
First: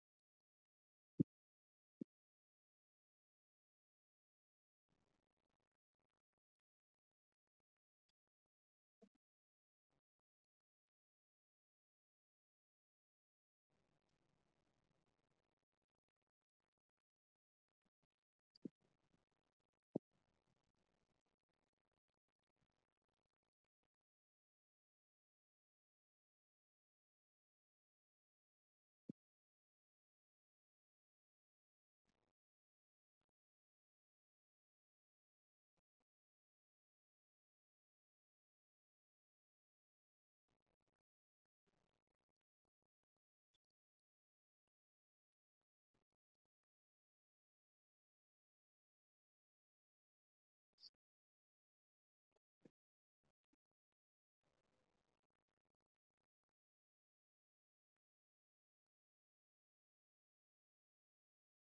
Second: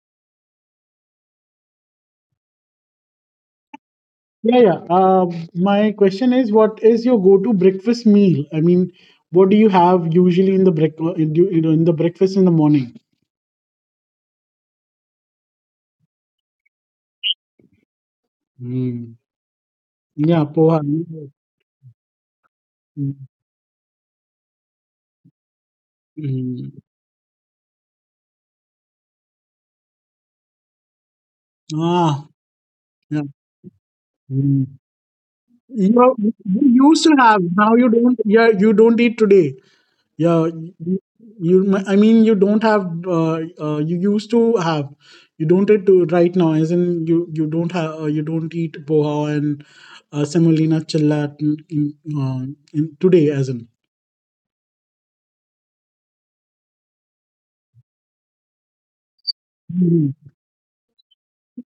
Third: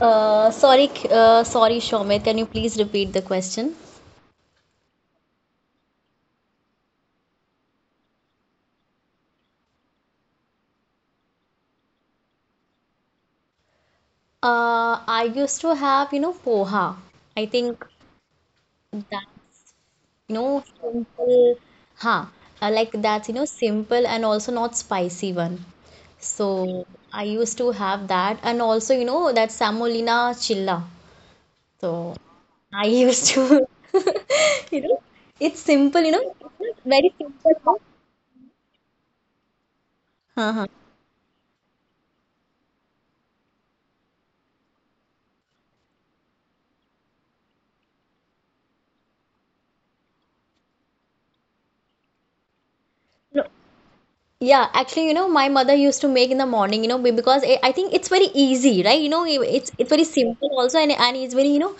C: Uh, sorry, K- uh, sorry, Shomit. Can you please repeat the question?
A: Yeah, yeah. Uh, my question is, what is your go-to breakfast meal? I mean, what do you have usually in the break uh, in, you know, in the breakfast in the morning?
C: Uh, I used to have, you know, poha. I think
A: Mm.
C: that. You
A: Yeah,
C: know,
A: poha.
C: simple, huh? I like
A: Mm.
C: that's you know, simple and also not spicy one.
A: Mm.
C: So I used to have that, and also, you know, that Samolina chilla. So
A: Ah,
C: I
A: yeah.
C: used to,
A: Mm.
C: you know, it's simple,
A: You,
C: you know,
A: you
C: it's
A: used to
C: very
A: have
C: simple.
A: now,
C: Huh?
A: you don't, yeah? You don't eat today, yeah?
C: Uh-huh.
A: You, you m- i mean you don't have uh, uh, you used to have, you don't eat to right now, as in you you don't have uh, you don't eat boha and uh, semolina chillat in, in, uh, in today, as in...
C: Yeah, actually, you know, my mother used to make in the morning, you know, be- because I I think it's very easy, right? You know, i- it's it's very
A: Mhm,
C: simple also, and and it's very, you know,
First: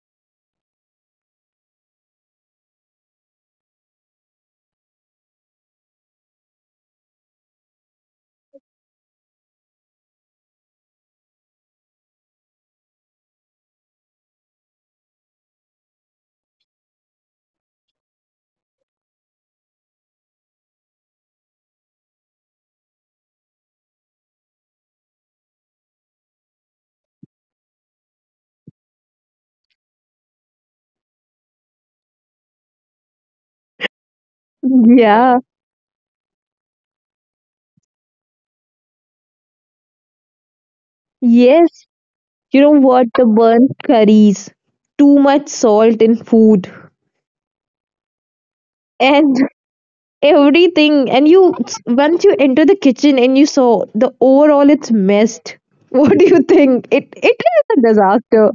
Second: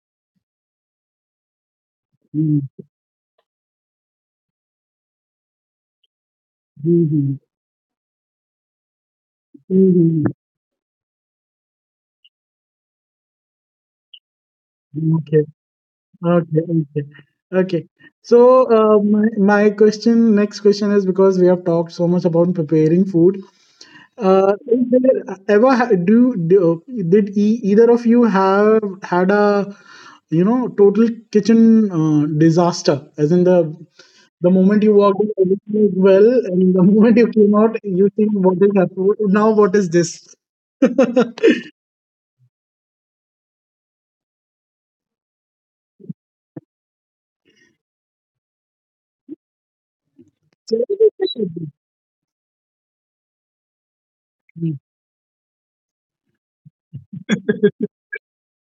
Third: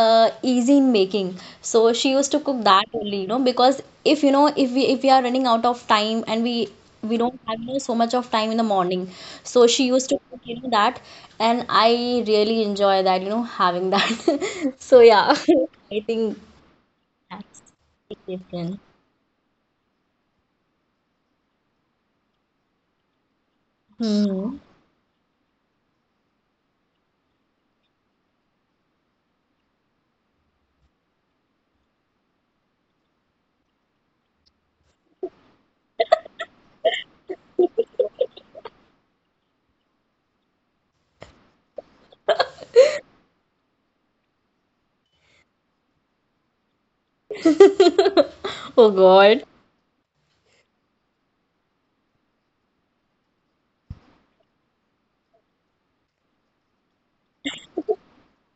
C: uh, easy in making. So she used to cook that only, you know, because if you know, if we if we are running out of time and we we
A: mhm,
C: don't have, you know, so much of time in the morning, so she used to
A: mhm,
C: cook, you know, that, and I really enjoy that, you know, having that. So
A: mhm.
C: yeah,
A: Okay,
C: I think
A: okay, okay,
C: that's
A: okay. So,
C: different.
A: uh, my, my question, next question is, because we have talked so much about preparing food, Uh,
C: Hmm.
A: is there ever ha- do, do did e- either of you have had a, you know, total kitchen uh, disaster? As in, the the moment you walked in,
B: Yeah.
A: everything is well, and the moment you came out, you think, what is happening now? What is this?
B: Yes. You know what? The burnt curries. Too much salt in food.
C: Oh
B: And
C: God.
B: everything, and
A: So-
B: you once you enter the kitchen and you saw the overall it's messed. What do you think? It it is a disaster.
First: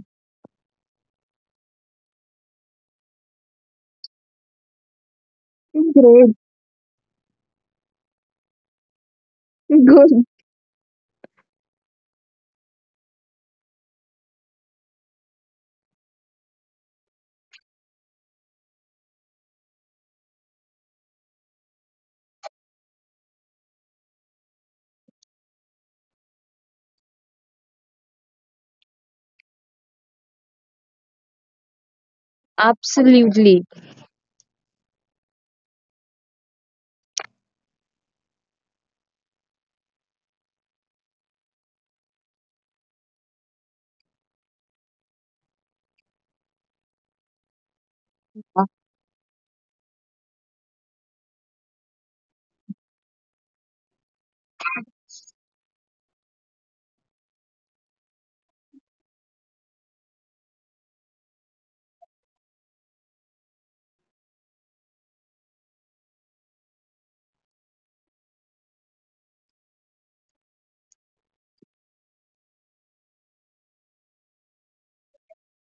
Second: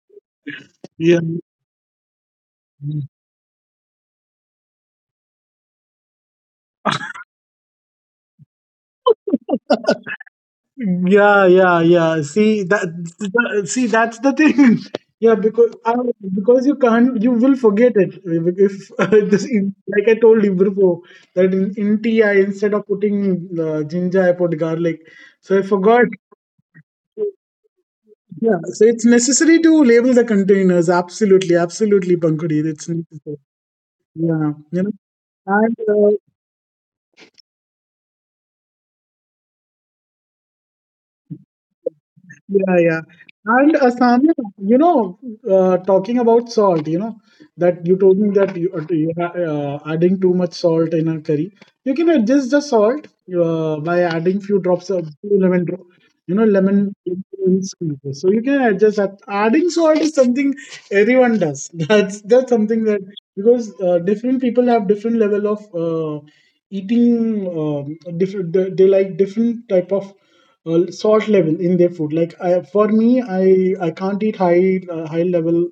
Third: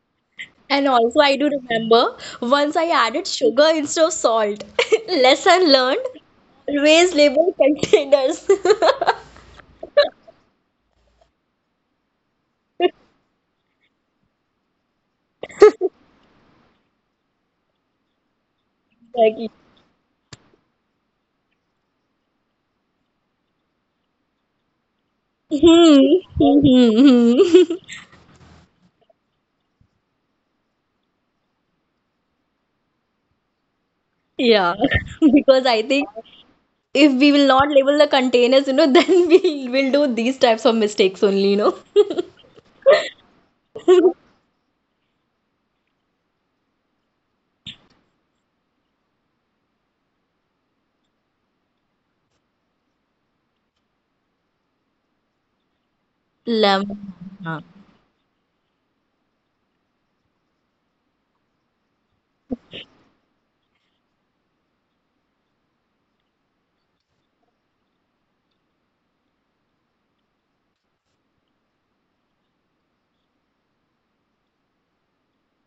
C: And also,
A: yeah.
C: I do remember once I added sugar instead of salt. Lesson learned,
B: Great.
C: always label containers.
B: Good.
A: Yeah, yeah, yeah. See that, that see, that's the thing. Yeah, because I, because you can't you will forget it if, this
C: Exactly.
A: in- like I told you before, that in, in tea, I instead of putting uh, ginger, I put garlic. So I
C: Hmm.
A: forgot.
C: Hmm, hmm, hmm.
A: Yeah, so it's necessary to label the containers. Absolutely, absolutely, Pankaj. It's necessary.
B: Absolutely.
A: Yeah,
C: Yeah,
A: you know,
C: because
A: and
C: I think
A: uh,
C: if we will not label the containers, you know, then we will do these types of mistakes only, you know.
A: yeah, yeah. And uh, you know, uh, talking about salt, you know, that you told me that
B: That's
A: you, uh, you ha- uh, adding too much salt in a curry. You can adjust the salt uh, by adding few drops of lemon, dro- you know, lemon
C: Lemon.
A: in squeeze. So you can adjust that. Adding salt is something everyone does. That's that's something that, because uh, different people have different level of uh, eating. Um, different, they, they like different type of uh, salt level in their food. Like I, for me, I I can't eat high uh, high level.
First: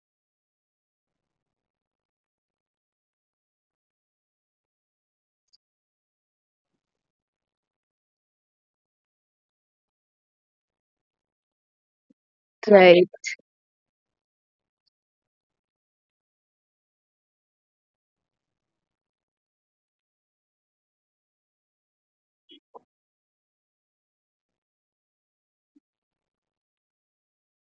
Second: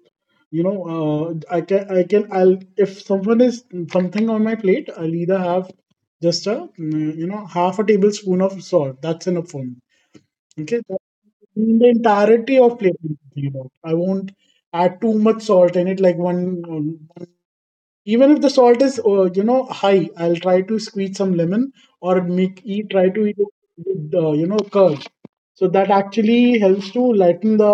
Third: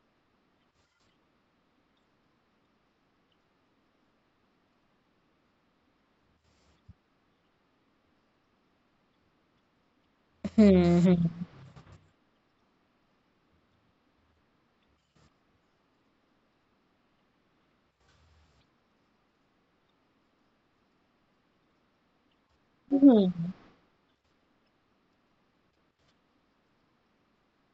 A: You know, uh, I can I can I'll, if someone is something on my plate, I'll either have just a mm, you know, half a tablespoon of salt. That's enough for me. Okay,
C: Hmm.
A: That-
C: Hmm.
A: in the entirety of plate,
B: right.
A: I'm talking about. I won't add too much salt in it, like one, um, even if the salt is uh, you know, high, I'll try to squeeze some lemon, or make eat, try to eat
C: Hmm.
A: it with uh, you know, curd, so that actually helps to lighten the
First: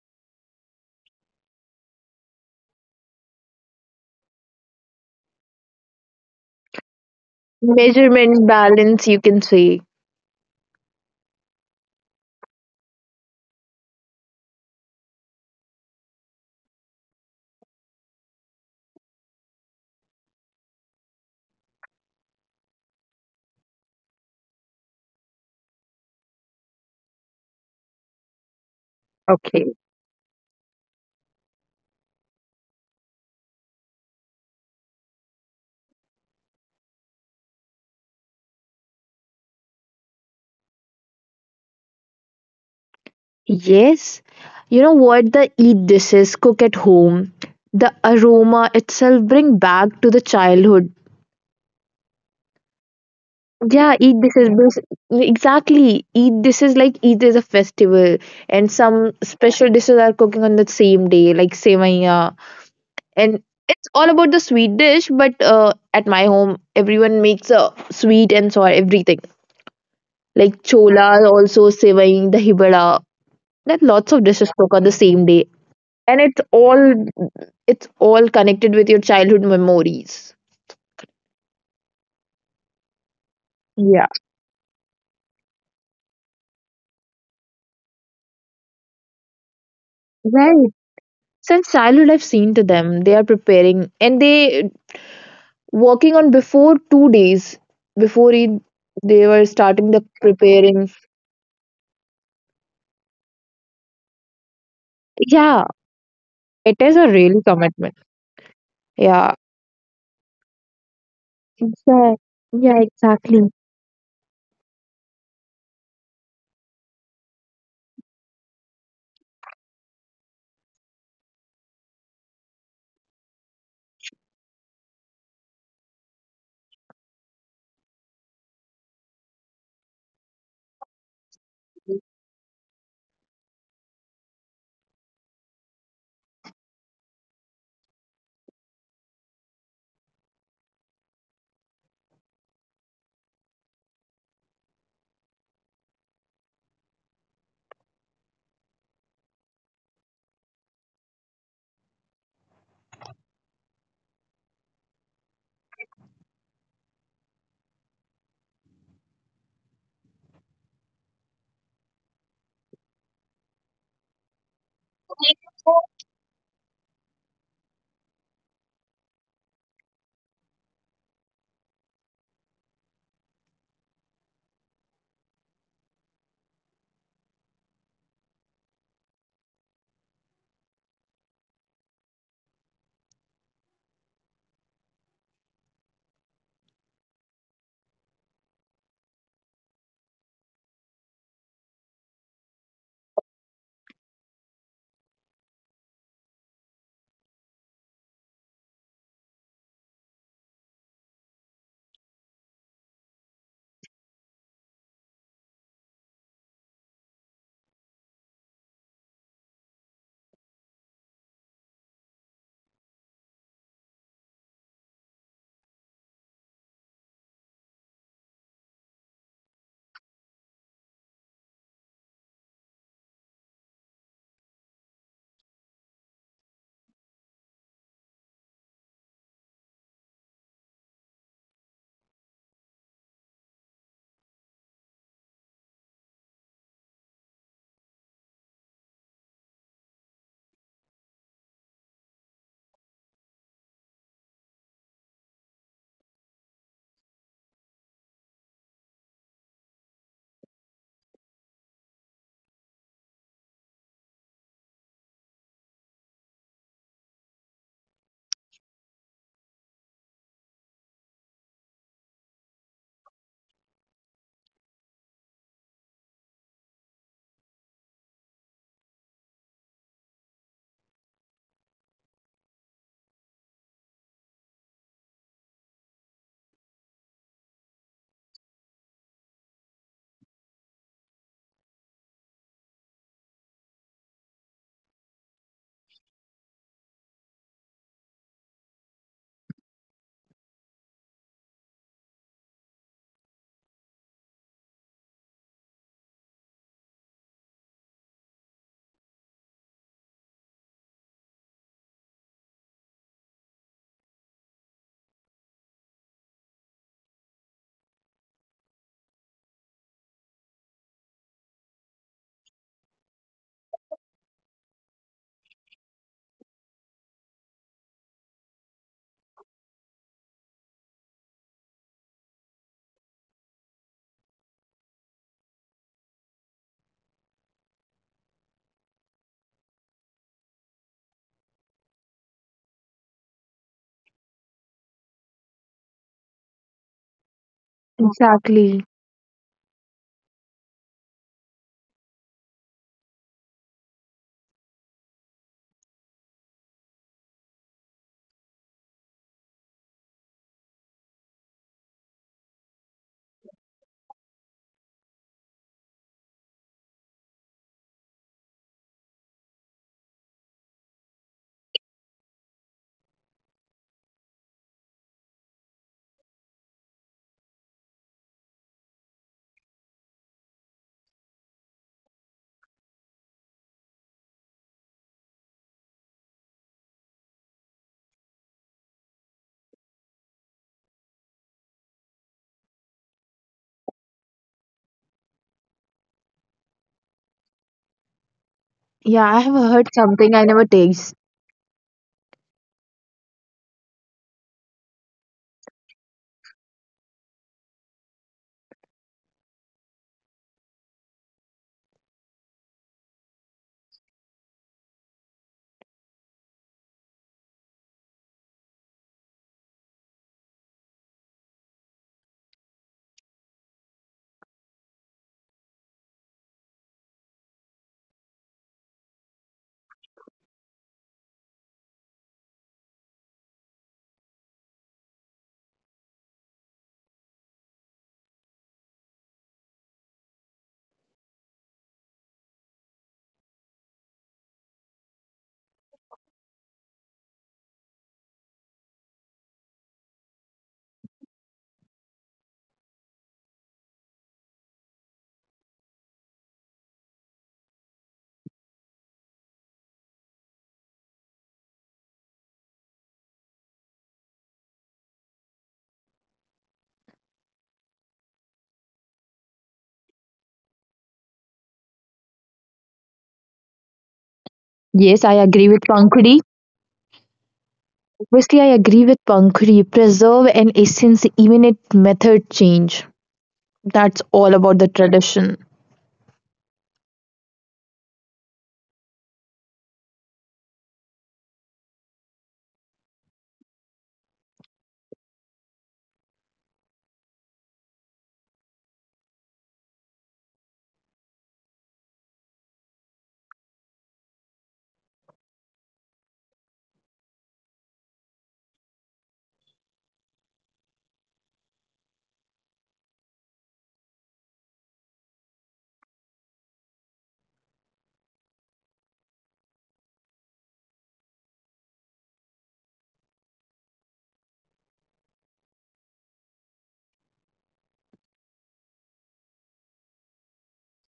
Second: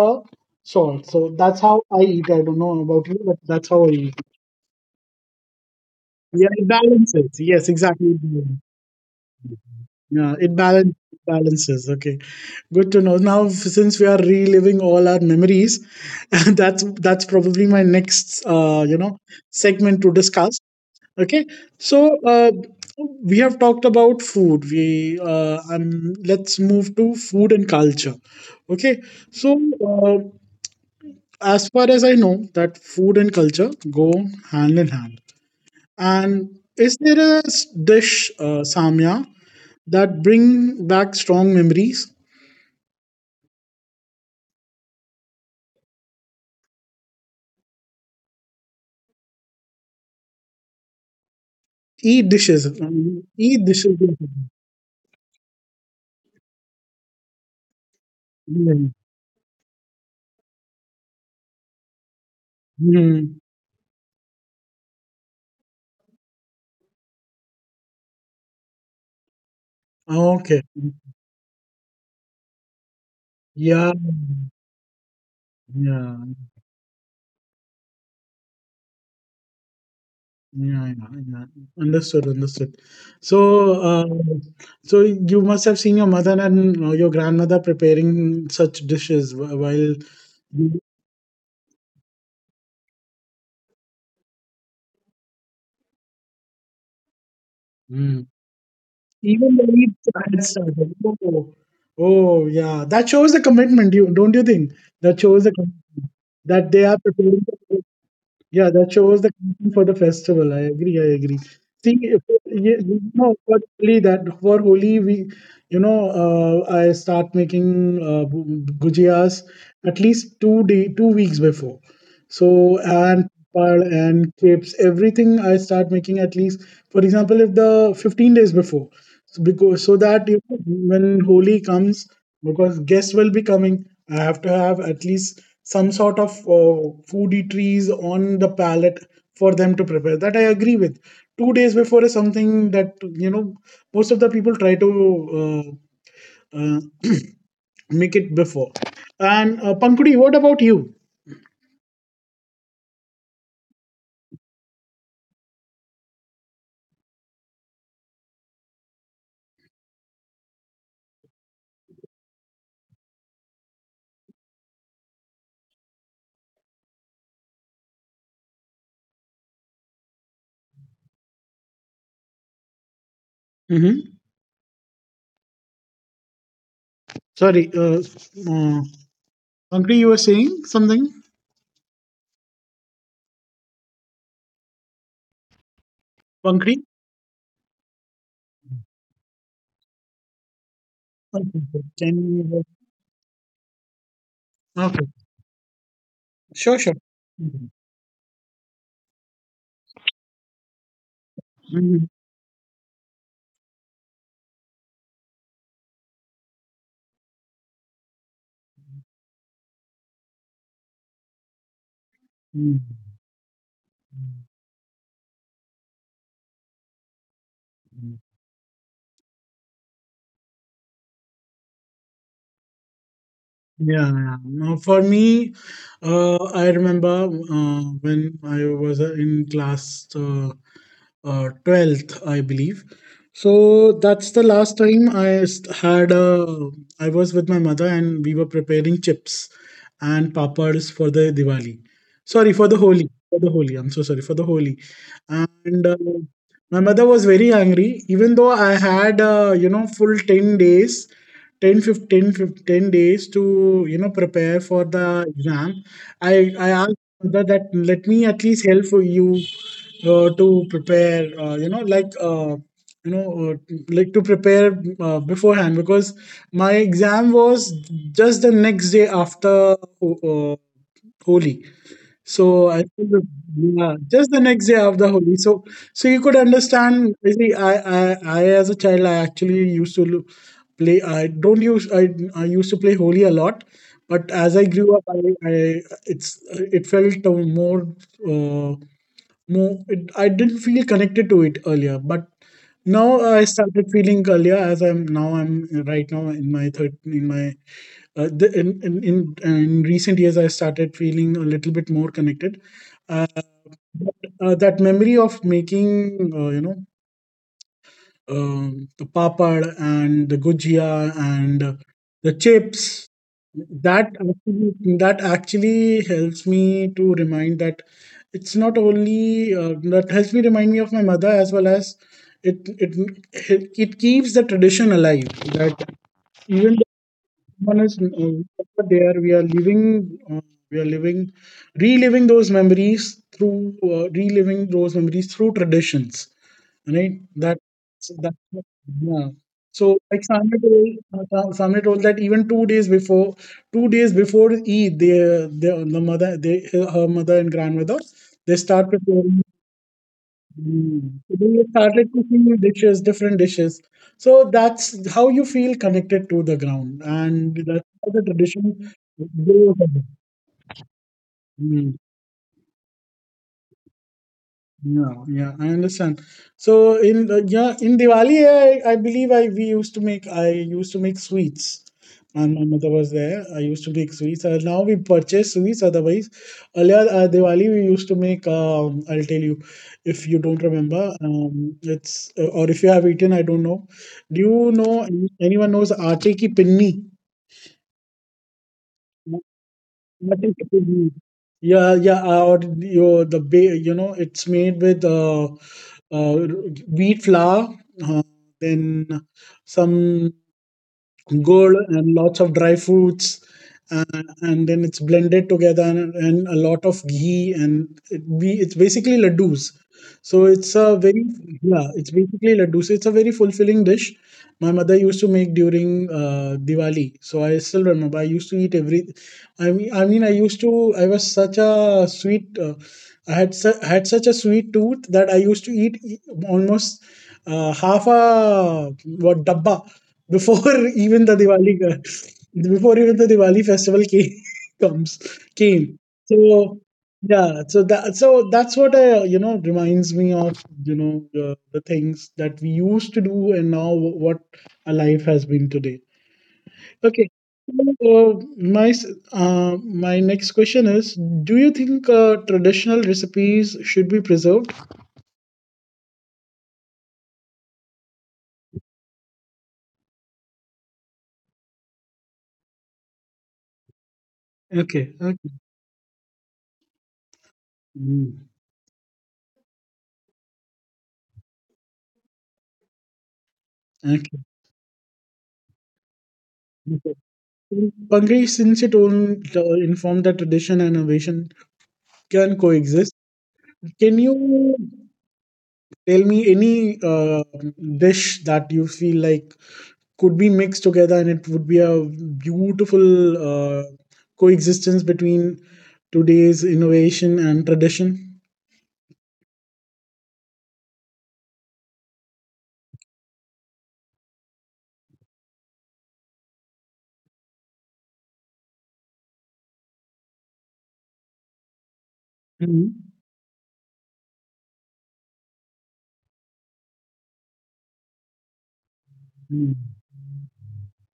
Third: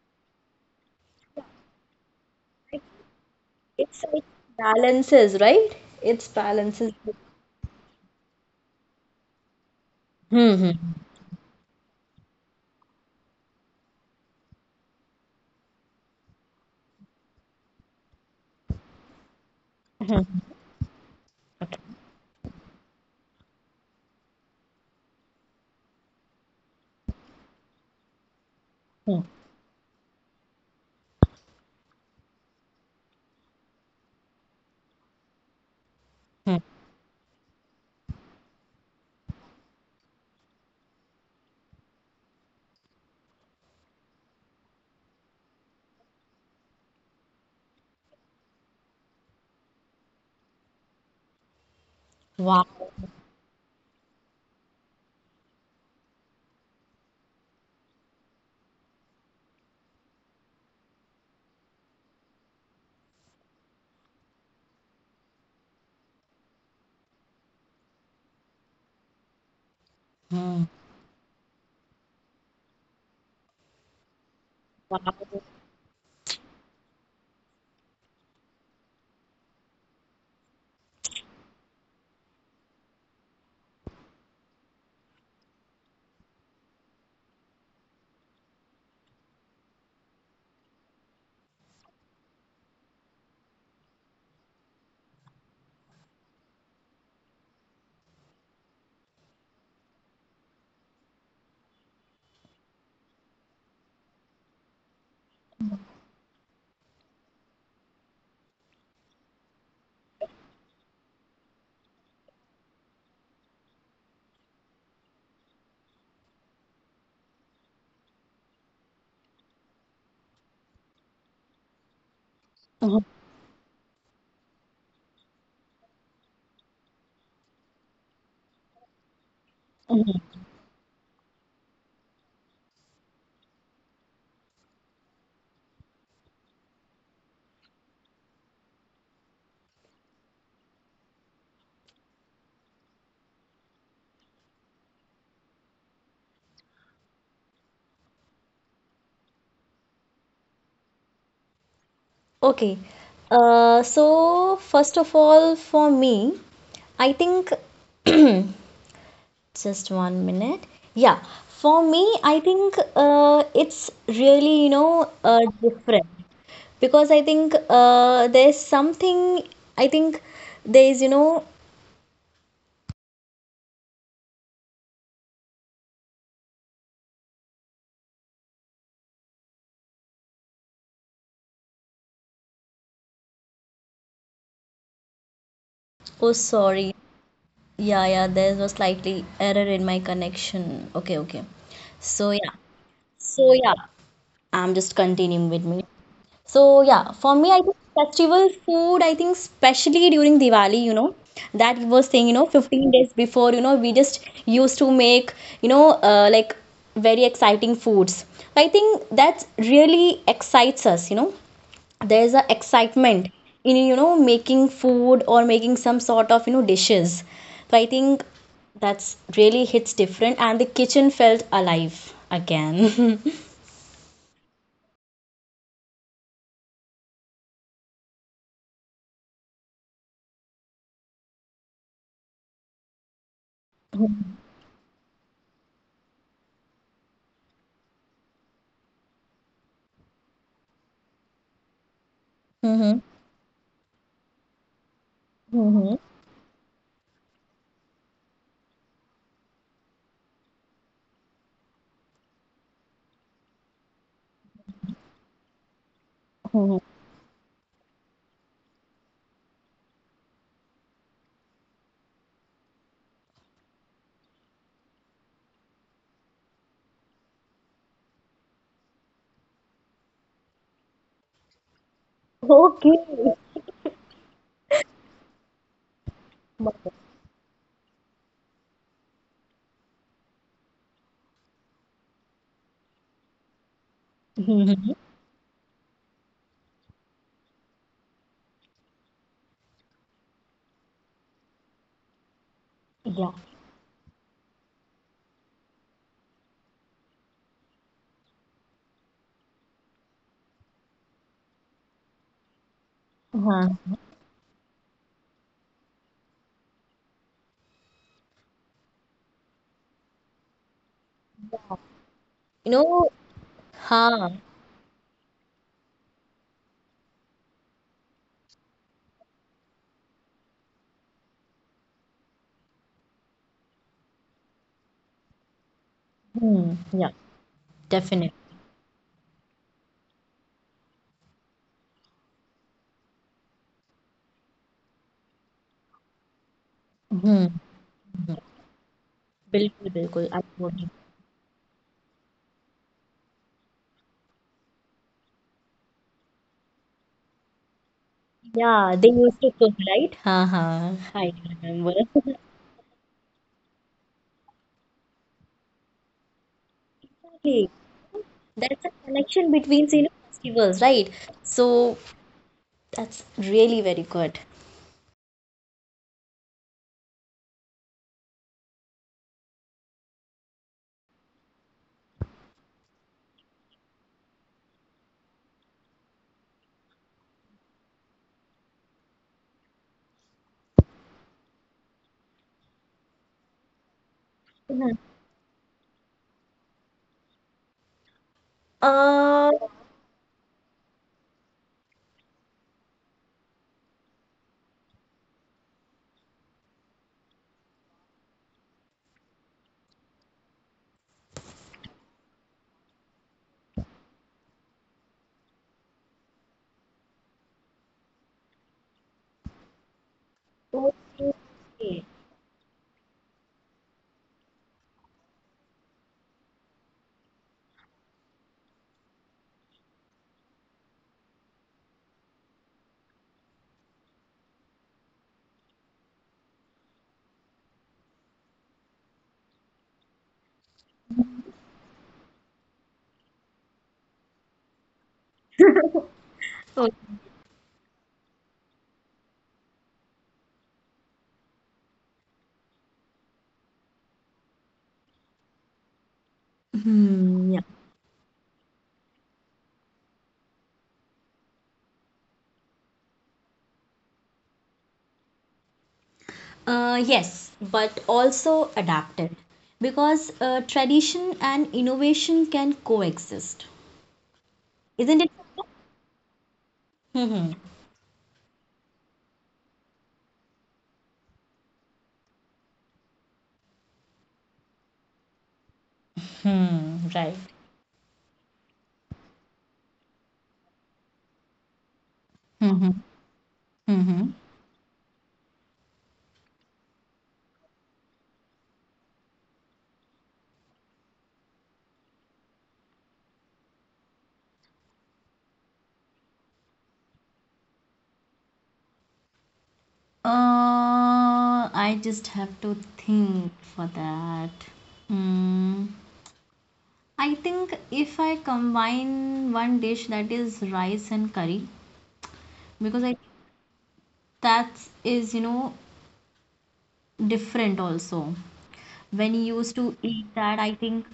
A: salt. So that's how I eat. I don't know about you, but that's how I
C: It's
A: eat.
C: like balances, right? It's
A: Yeah, it
C: balances.
A: balances. Yes, exactly, it
B: Measurements
A: balances.
B: balance, you can say.
A: Yeah,
C: Hmm.
A: it
C: Hmm,
A: balance, balances. Okay, good to know. Now, f- since we are reliving all our memories, that's that's probably my next uh, you know, segment to discuss. Okay. So, uh, we have talked about food, we uh, um, let's move to food and culture. Okay.
C: hmm,
A: So,
B: Okay.
A: uh, as far as I know, that food and culture go hand in hand, and
C: hmm.
A: is there a s- dish, uh, Samya, that bring back strong memories?
B: Yes, you know what? The eat dishes cook at home, the aroma itself bring back to the childhood.
A: E
C: Wow.
A: dishes, um, e
B: Yeah,
A: dishes,
B: Eid this
A: yeah.
B: is bas- exactly Eid this is like Eid is a festival, and some special dishes are cooking on the same day like sevaiya, and
A: Hmm.
B: it's all about the sweet dish but uh, at my home everyone makes a sweet and sour everything like
C: Hmm.
A: Okay,
B: chola also sevai dahi vada that
A: yeah,
B: lots of dishes cook on the same
C: Wow.
B: day and
A: yeah.
B: it's all it's all connected with your childhood memories.
A: Yeah, yeah, yeah. Understood, understood. So,
B: Yeah,
A: uh, so you must have seen your mother and uh, your grandmother preparing such dishes wh- while
B: right.
A: you,
B: Since childhood, I've seen to them. They are preparing, and they working on before two days before
A: Mm,
B: Eid, they were
A: even the
B: starting the
A: heat had
B: preparing.
A: started. Oh, oh, yeah. That shows the commitment, you don't you think? That
B: Yeah,
A: shows the com-
B: it
A: that
B: is a
A: they are
B: really
A: preparing.
B: commitment.
A: Yeah, that
B: Yeah,
A: shows the connection for the festival. I agree. I agree.
B: Exact-
A: See, if-
B: yeah,
A: you, you know, for Holi, that for Holi, we, you know, uh, I start making uh, gu- gujiyas at least two day, two weeks before. So,
C: Mhm.
A: and papad and crepes, everything I start making at least, for example, if the fifteen days before, so because, so
C: Mhm.
A: that, you know, when Holi comes, because guests will be coming, I have to have at least some sort of uh, foodie trees on the palate for them to prepare. That I agree with. Two days before is something that, you know, most of the people try to uh, uh, make it before. And uh, Pankudi, what about you?
C: Okay. Uh, so first of all, for me, I think just one minute. Yeah, for me, I think uh, it's really, you know, uh, different because I think uh, there's something, I think there's, you know,
A: Hmm. Sorry, uh, uh, Pankudi, you were saying something.
C: oh,
A: Pankudi,
C: sorry. Yeah, yeah, there's a slightly error in my connection. Okay, okay.
A: okay, okay, can
C: So, yeah.
A: you?
C: So, yeah, I'm just
A: Okay,
C: continuing with me. So
A: sure, sure.
C: yeah, for me, I think festival food, I think especially during Diwali, you know, that you were
A: Mhm.
C: saying, you know, fifteen days before, you know, we just used to make, you know, uh, like very exciting foods. I think that really excites us, you know. There's a
A: Mhm.
C: excitement in, you know, making food or making some sort of, you know, dishes. So I think that's really hits different and the kitchen felt alive again.
A: Yeah, yeah. Now for me, uh, I remember uh, when I was uh, in class uh, uh, twelfth, I believe. So that's the last time I st- had a. I was with my mother and we were preparing chips and papads for the Diwali. Sorry, for the
C: Mm-hmm.
A: Holi. For the Holi. I'm so sorry. For the Holi. And
C: Mm-hmm.
A: uh, my mother was very angry, even though I had, uh, you know, full ten days, ten, fifteen, fifteen days to, you know, prepare for the exam. I i asked mother that let me at least help you uh, to prepare, uh, you know, like, uh, you know uh, like to prepare uh, beforehand, because my exam was just the next day after Ho- uh, Holi, so I
C: Okay.
A: think the- yeah, just the next day after Holi, so so you could
C: But
A: understand, you see, I, I I as a child, I actually used to lo- play, I don't use I, I used to play Holi a lot, but as I
C: mhm.
A: grew up, I, I it's it felt uh, more, uh, no, it, I didn't feel connected to it earlier, but now
C: Yeah.
A: I started feeling earlier as I'm now I'm right now in my third in my uh, the, in, in in in recent years I started feeling a little bit more connected. Uh,
C: Uh-huh.
A: but, uh, that memory of making, uh, you know, um, the papad and the gujia and the
C: You know,
A: chips. That
C: हाँ
A: actually, that actually helps me to remind that it's not only uh, that helps me remind me of my mother, as well as it it it keeps the tradition alive. That,
C: hmm
A: even
C: yeah,
A: one is
C: definitely.
A: uh, there, we are living uh, we are living, reliving those memories through, uh, reliving those memories through traditions, right,
C: hmm
A: that that,
B: exactly.
A: yeah.
C: बिल्कुल
A: So,
C: बिल्कुल
A: like
C: I would.
A: Samir told, uh, Sa- told that even two days before, two days before Eid, they, they the mother, they her mother and grandmother, they
C: Yeah,
A: start
C: they used
A: preparing.
C: to cook, right? हाँ हाँ
A: Mm.
C: I do
A: So then you
C: remember.
A: started cooking new dishes, different dishes. So that's how you feel connected to the ground, and
C: Exactly.
A: that's how the
C: That's a
A: tradition
C: connection
A: goes.
C: between you know, festivals, right? So that's really very good.
A: Yeah, yeah, I understand. So in, uh, yeah, in Diwali, I, I believe I we used to make I used to make sweets. And my mother was there. I used to make sweets. Uh, now we purchase sweets. Otherwise, earlier uh, Diwali we used to make. Um, I'll tell you, if you don't remember, um, it's, uh, or if you have eaten, I don't know. Do you know any- anyone knows aate ki pinni?
B: Yeah,
C: Uh,
B: I have heard something
A: Nothing
B: I never
A: to do.
B: taste.
A: Yeah, yeah, uh, or your the ba- you know, it's made with uh, uh, wheat flour, uh, then some gold and lots of dry fruits, uh, and then it's blended together, and, and a lot of ghee, and it be, it's basically laddus. So it's a very, yeah,
C: okay.
A: it's basically laddus. It's a very fulfilling dish my mother used to make during uh, Diwali. So I still remember, I used to eat every, i mean i mean I used to, I was such a sweet, uh, i had su- I had such a sweet tooth that I used to eat e- almost, uh, half a what dabba before, even the Diwali, before even the Diwali festival came, comes, came. So
C: Okay.
A: yeah, so that so that's what I, you know, reminds me of, you know, the, the things that we used to do and now what our life has been today. Okay.
C: Hmm, yeah.
A: So, uh, my s- uh, my next question is: do you think uh, traditional recipes should be preserved?
C: Uh, yes, but also adapted because uh, tradition and innovation can coexist,
A: Okay,
C: isn't it?
B: Yes, I
A: okay,
B: agree with Pankhuri.
C: Mm-hmm.
A: mm,
B: Obviously, I agree with Pankhuri. Preserve an essence, even it method change. That's
A: okay.
B: all about the tradition.
C: Hmm, right.
A: Pankaj, since it will uh, inform that tradition and innovation can
C: Mm-hmm.
A: coexist, can
C: Mm-hmm.
A: you tell me any uh, dish that you feel like could be mixed together and it would be a beautiful uh, coexistence between today's innovation and tradition?
C: Uh, I just have to think for that. Mm. I think if I combine one dish that is rice and curry, because
A: Mhm.
C: I that is, you know, different also. When you used to eat that, I think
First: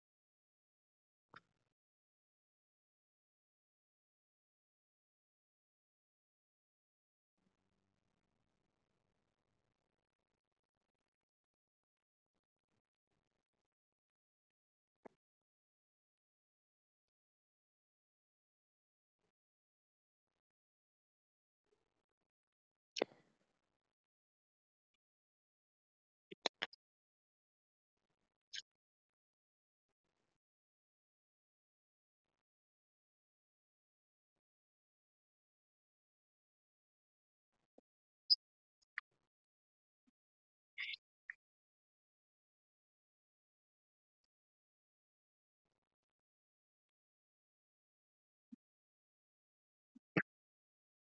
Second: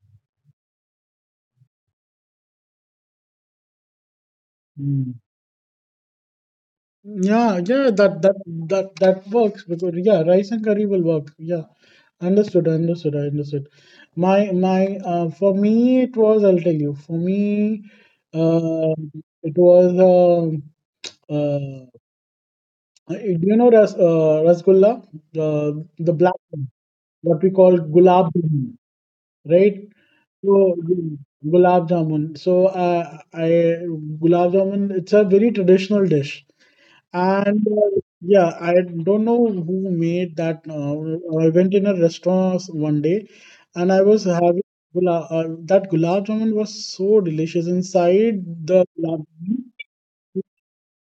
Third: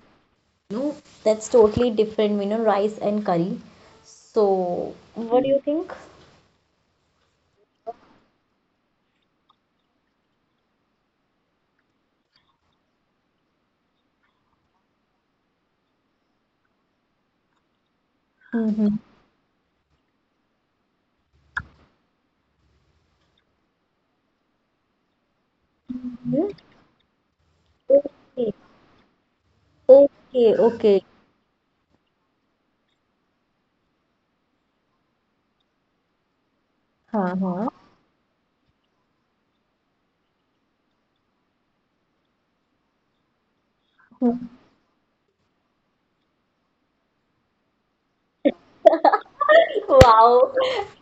C: no, that's totally different, you know, rice and curry. So,
A: Mhm.
C: what do you think?
A: Yeah, yeah, that that that that works because, yeah, rice and curry will work. Yeah, understood, understood, I understood. My my uh, for me it was, I'll tell you. For me, uh,
C: Mm-hmm.
A: it was, um uh, uh, you know, ras uh, rasgulla, the the black
C: Hmm?
A: one, what we call gulab
C: Okay,
A: jamun, right? So
C: okay, okay.
A: gu- gulab jamun. So, uh, I gulab jamun. It's a very traditional dish. And
C: Uh-huh.
A: uh, yeah, I don't know who made that. Uh, I went in a restaurant one day, and I was having, gula- uh, that gulab jamun was so delicious inside the gulab jamun.
C: Wow,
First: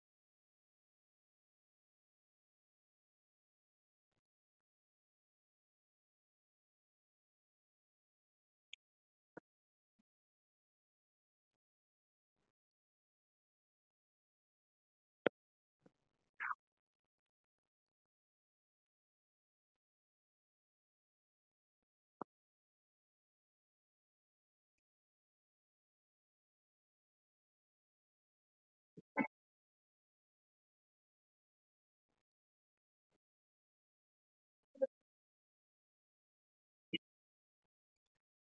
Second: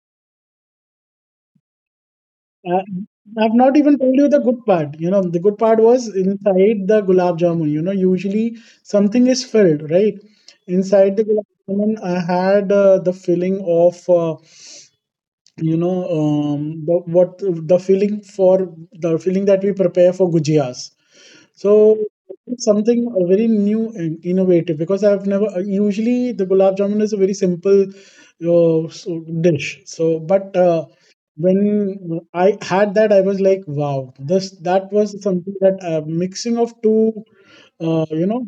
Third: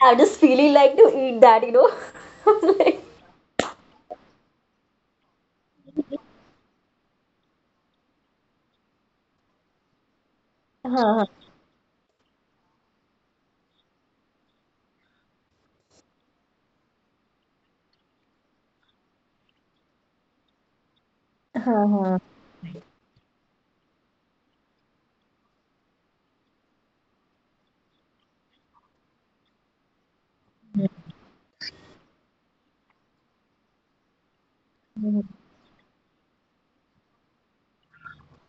C: I'm just feeling like to eat that, you know.
A: Uh,
C: Like,
A: I've not even told you the good part. You know, the good part was inside the gulab jamun. You know, usually something is filled, right? Inside the
C: uh-huh.
A: gulab jamun, I had uh, the filling of, uh, you know, um, the, what, the feeling, for the feeling that we prepare for gujias, so
C: Uh-huh.
A: it's something uh, very new and innovative, because I've never, uh, usually the gulab jamun is a very simple uh, so dish. So but uh, when I had that, I was like, wow, this, that was something that, uh, mixing of two, uh, you know,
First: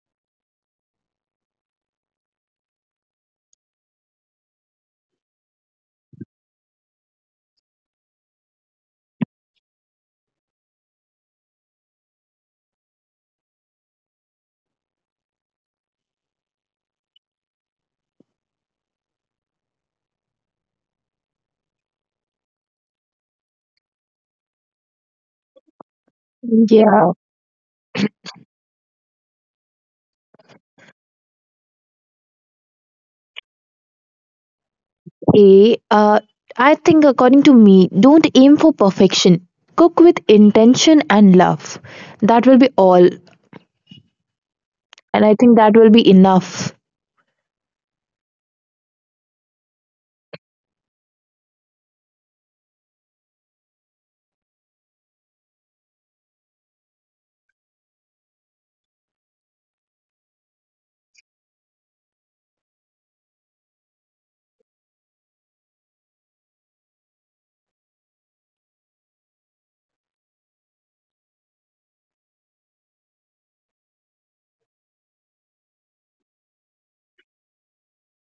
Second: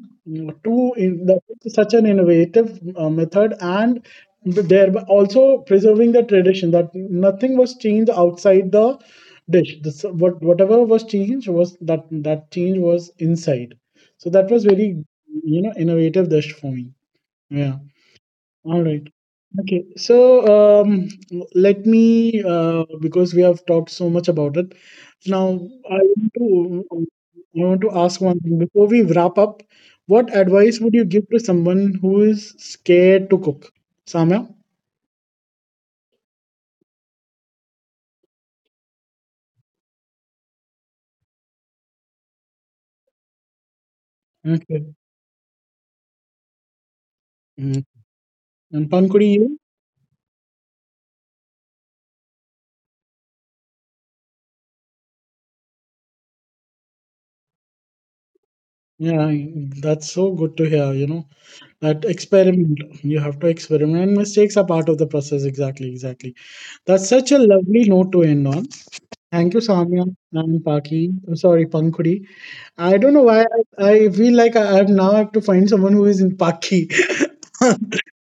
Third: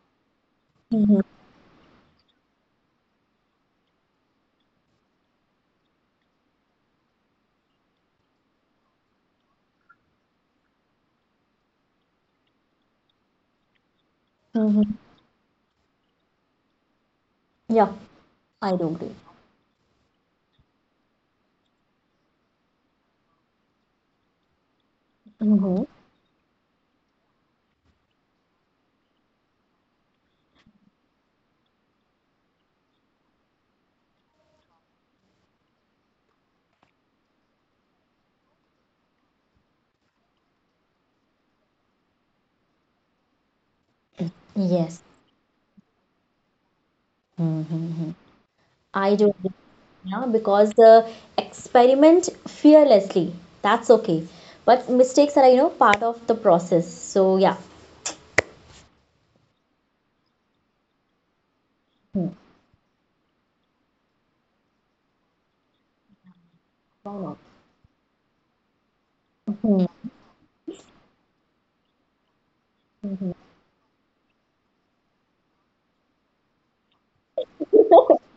A: two
C: Mm-hmm.
A: in the, such an innovative uh, method, and thereby also preserving the tradition, that nothing was changed outside the dish. This, what, whatever was changed was that that change was inside. So that was
C: Hmm,
A: very, you know, innovative dish for me. Yeah.
C: yeah, I do
A: All right.
C: agree.
A: Okay. So, um, let me, uh, because we have talked so much about it. Now,
C: Mm-hmm.
A: I want
B: Yeah.
A: to I want to ask one thing before we wrap up. What advice would you give to someone who is scared to cook? Samya?
B: A, uh, I think, according to me, don't aim for perfection. Cook with intention and love. That will be all.
A: Okay.
C: Yes.
B: And I think that will be enough.
A: Mm.
C: Hmm.
A: And
C: I
A: Pankuri,
C: don't know,
A: you?
C: yeah, because uh, experiment fearlessly. That's okay. But mistakes are, you know, part of the process. So, yeah.
A: Yeah, that's so good to hear, you know. That
C: Hmm.
A: experiment, you have to experiment. And mistakes are part of the process. Exactly, exactly. That's
C: Why
A: such
C: not?
A: a lovely note to end on. Thank you,
C: Mhm.
A: Samya and Paki. I'm sorry, Pankudi. I don't know why I, I feel like I, I now have to find someone who is in Paki. Okay.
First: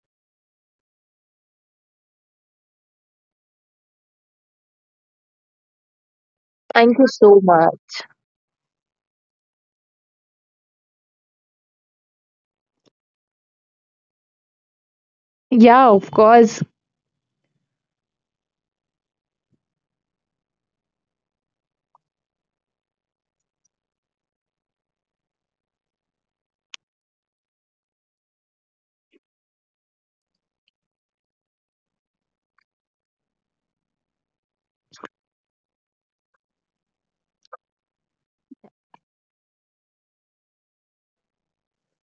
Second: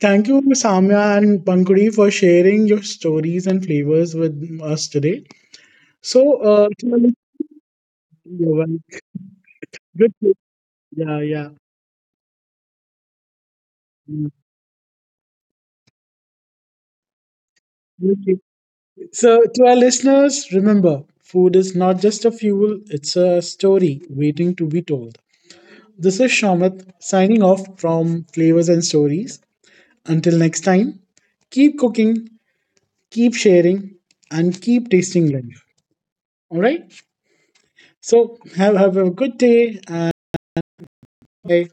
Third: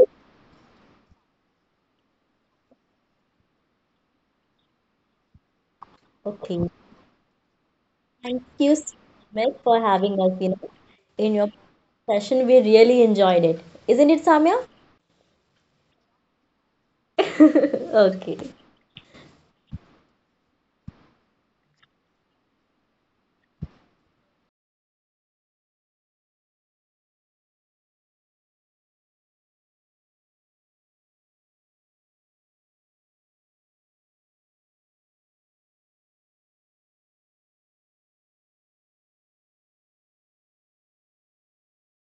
A: Thank you, Samya and Pankudi, for sharing your stories and flavors with us today. So,
C: Okay.
A: uh, you're
B: Thank you so much.
C: Thank you
A: welcome.
C: so much for
A: Good.
C: having us, you know,
A: Yeah,
C: in your
A: yeah.
C: session. We really enjoyed it. Isn't it,
A: Mm.
C: Samya?
B: Yeah, of course.
C: Okay.
A: Thank. So, to our listeners, remember, food is not just a fuel, it's a story waiting to be told. This is Shamath signing off from Flavors and Stories. Until next time, keep cooking, keep sharing, and keep tasting life. All right? So, have, have a good day, and bye.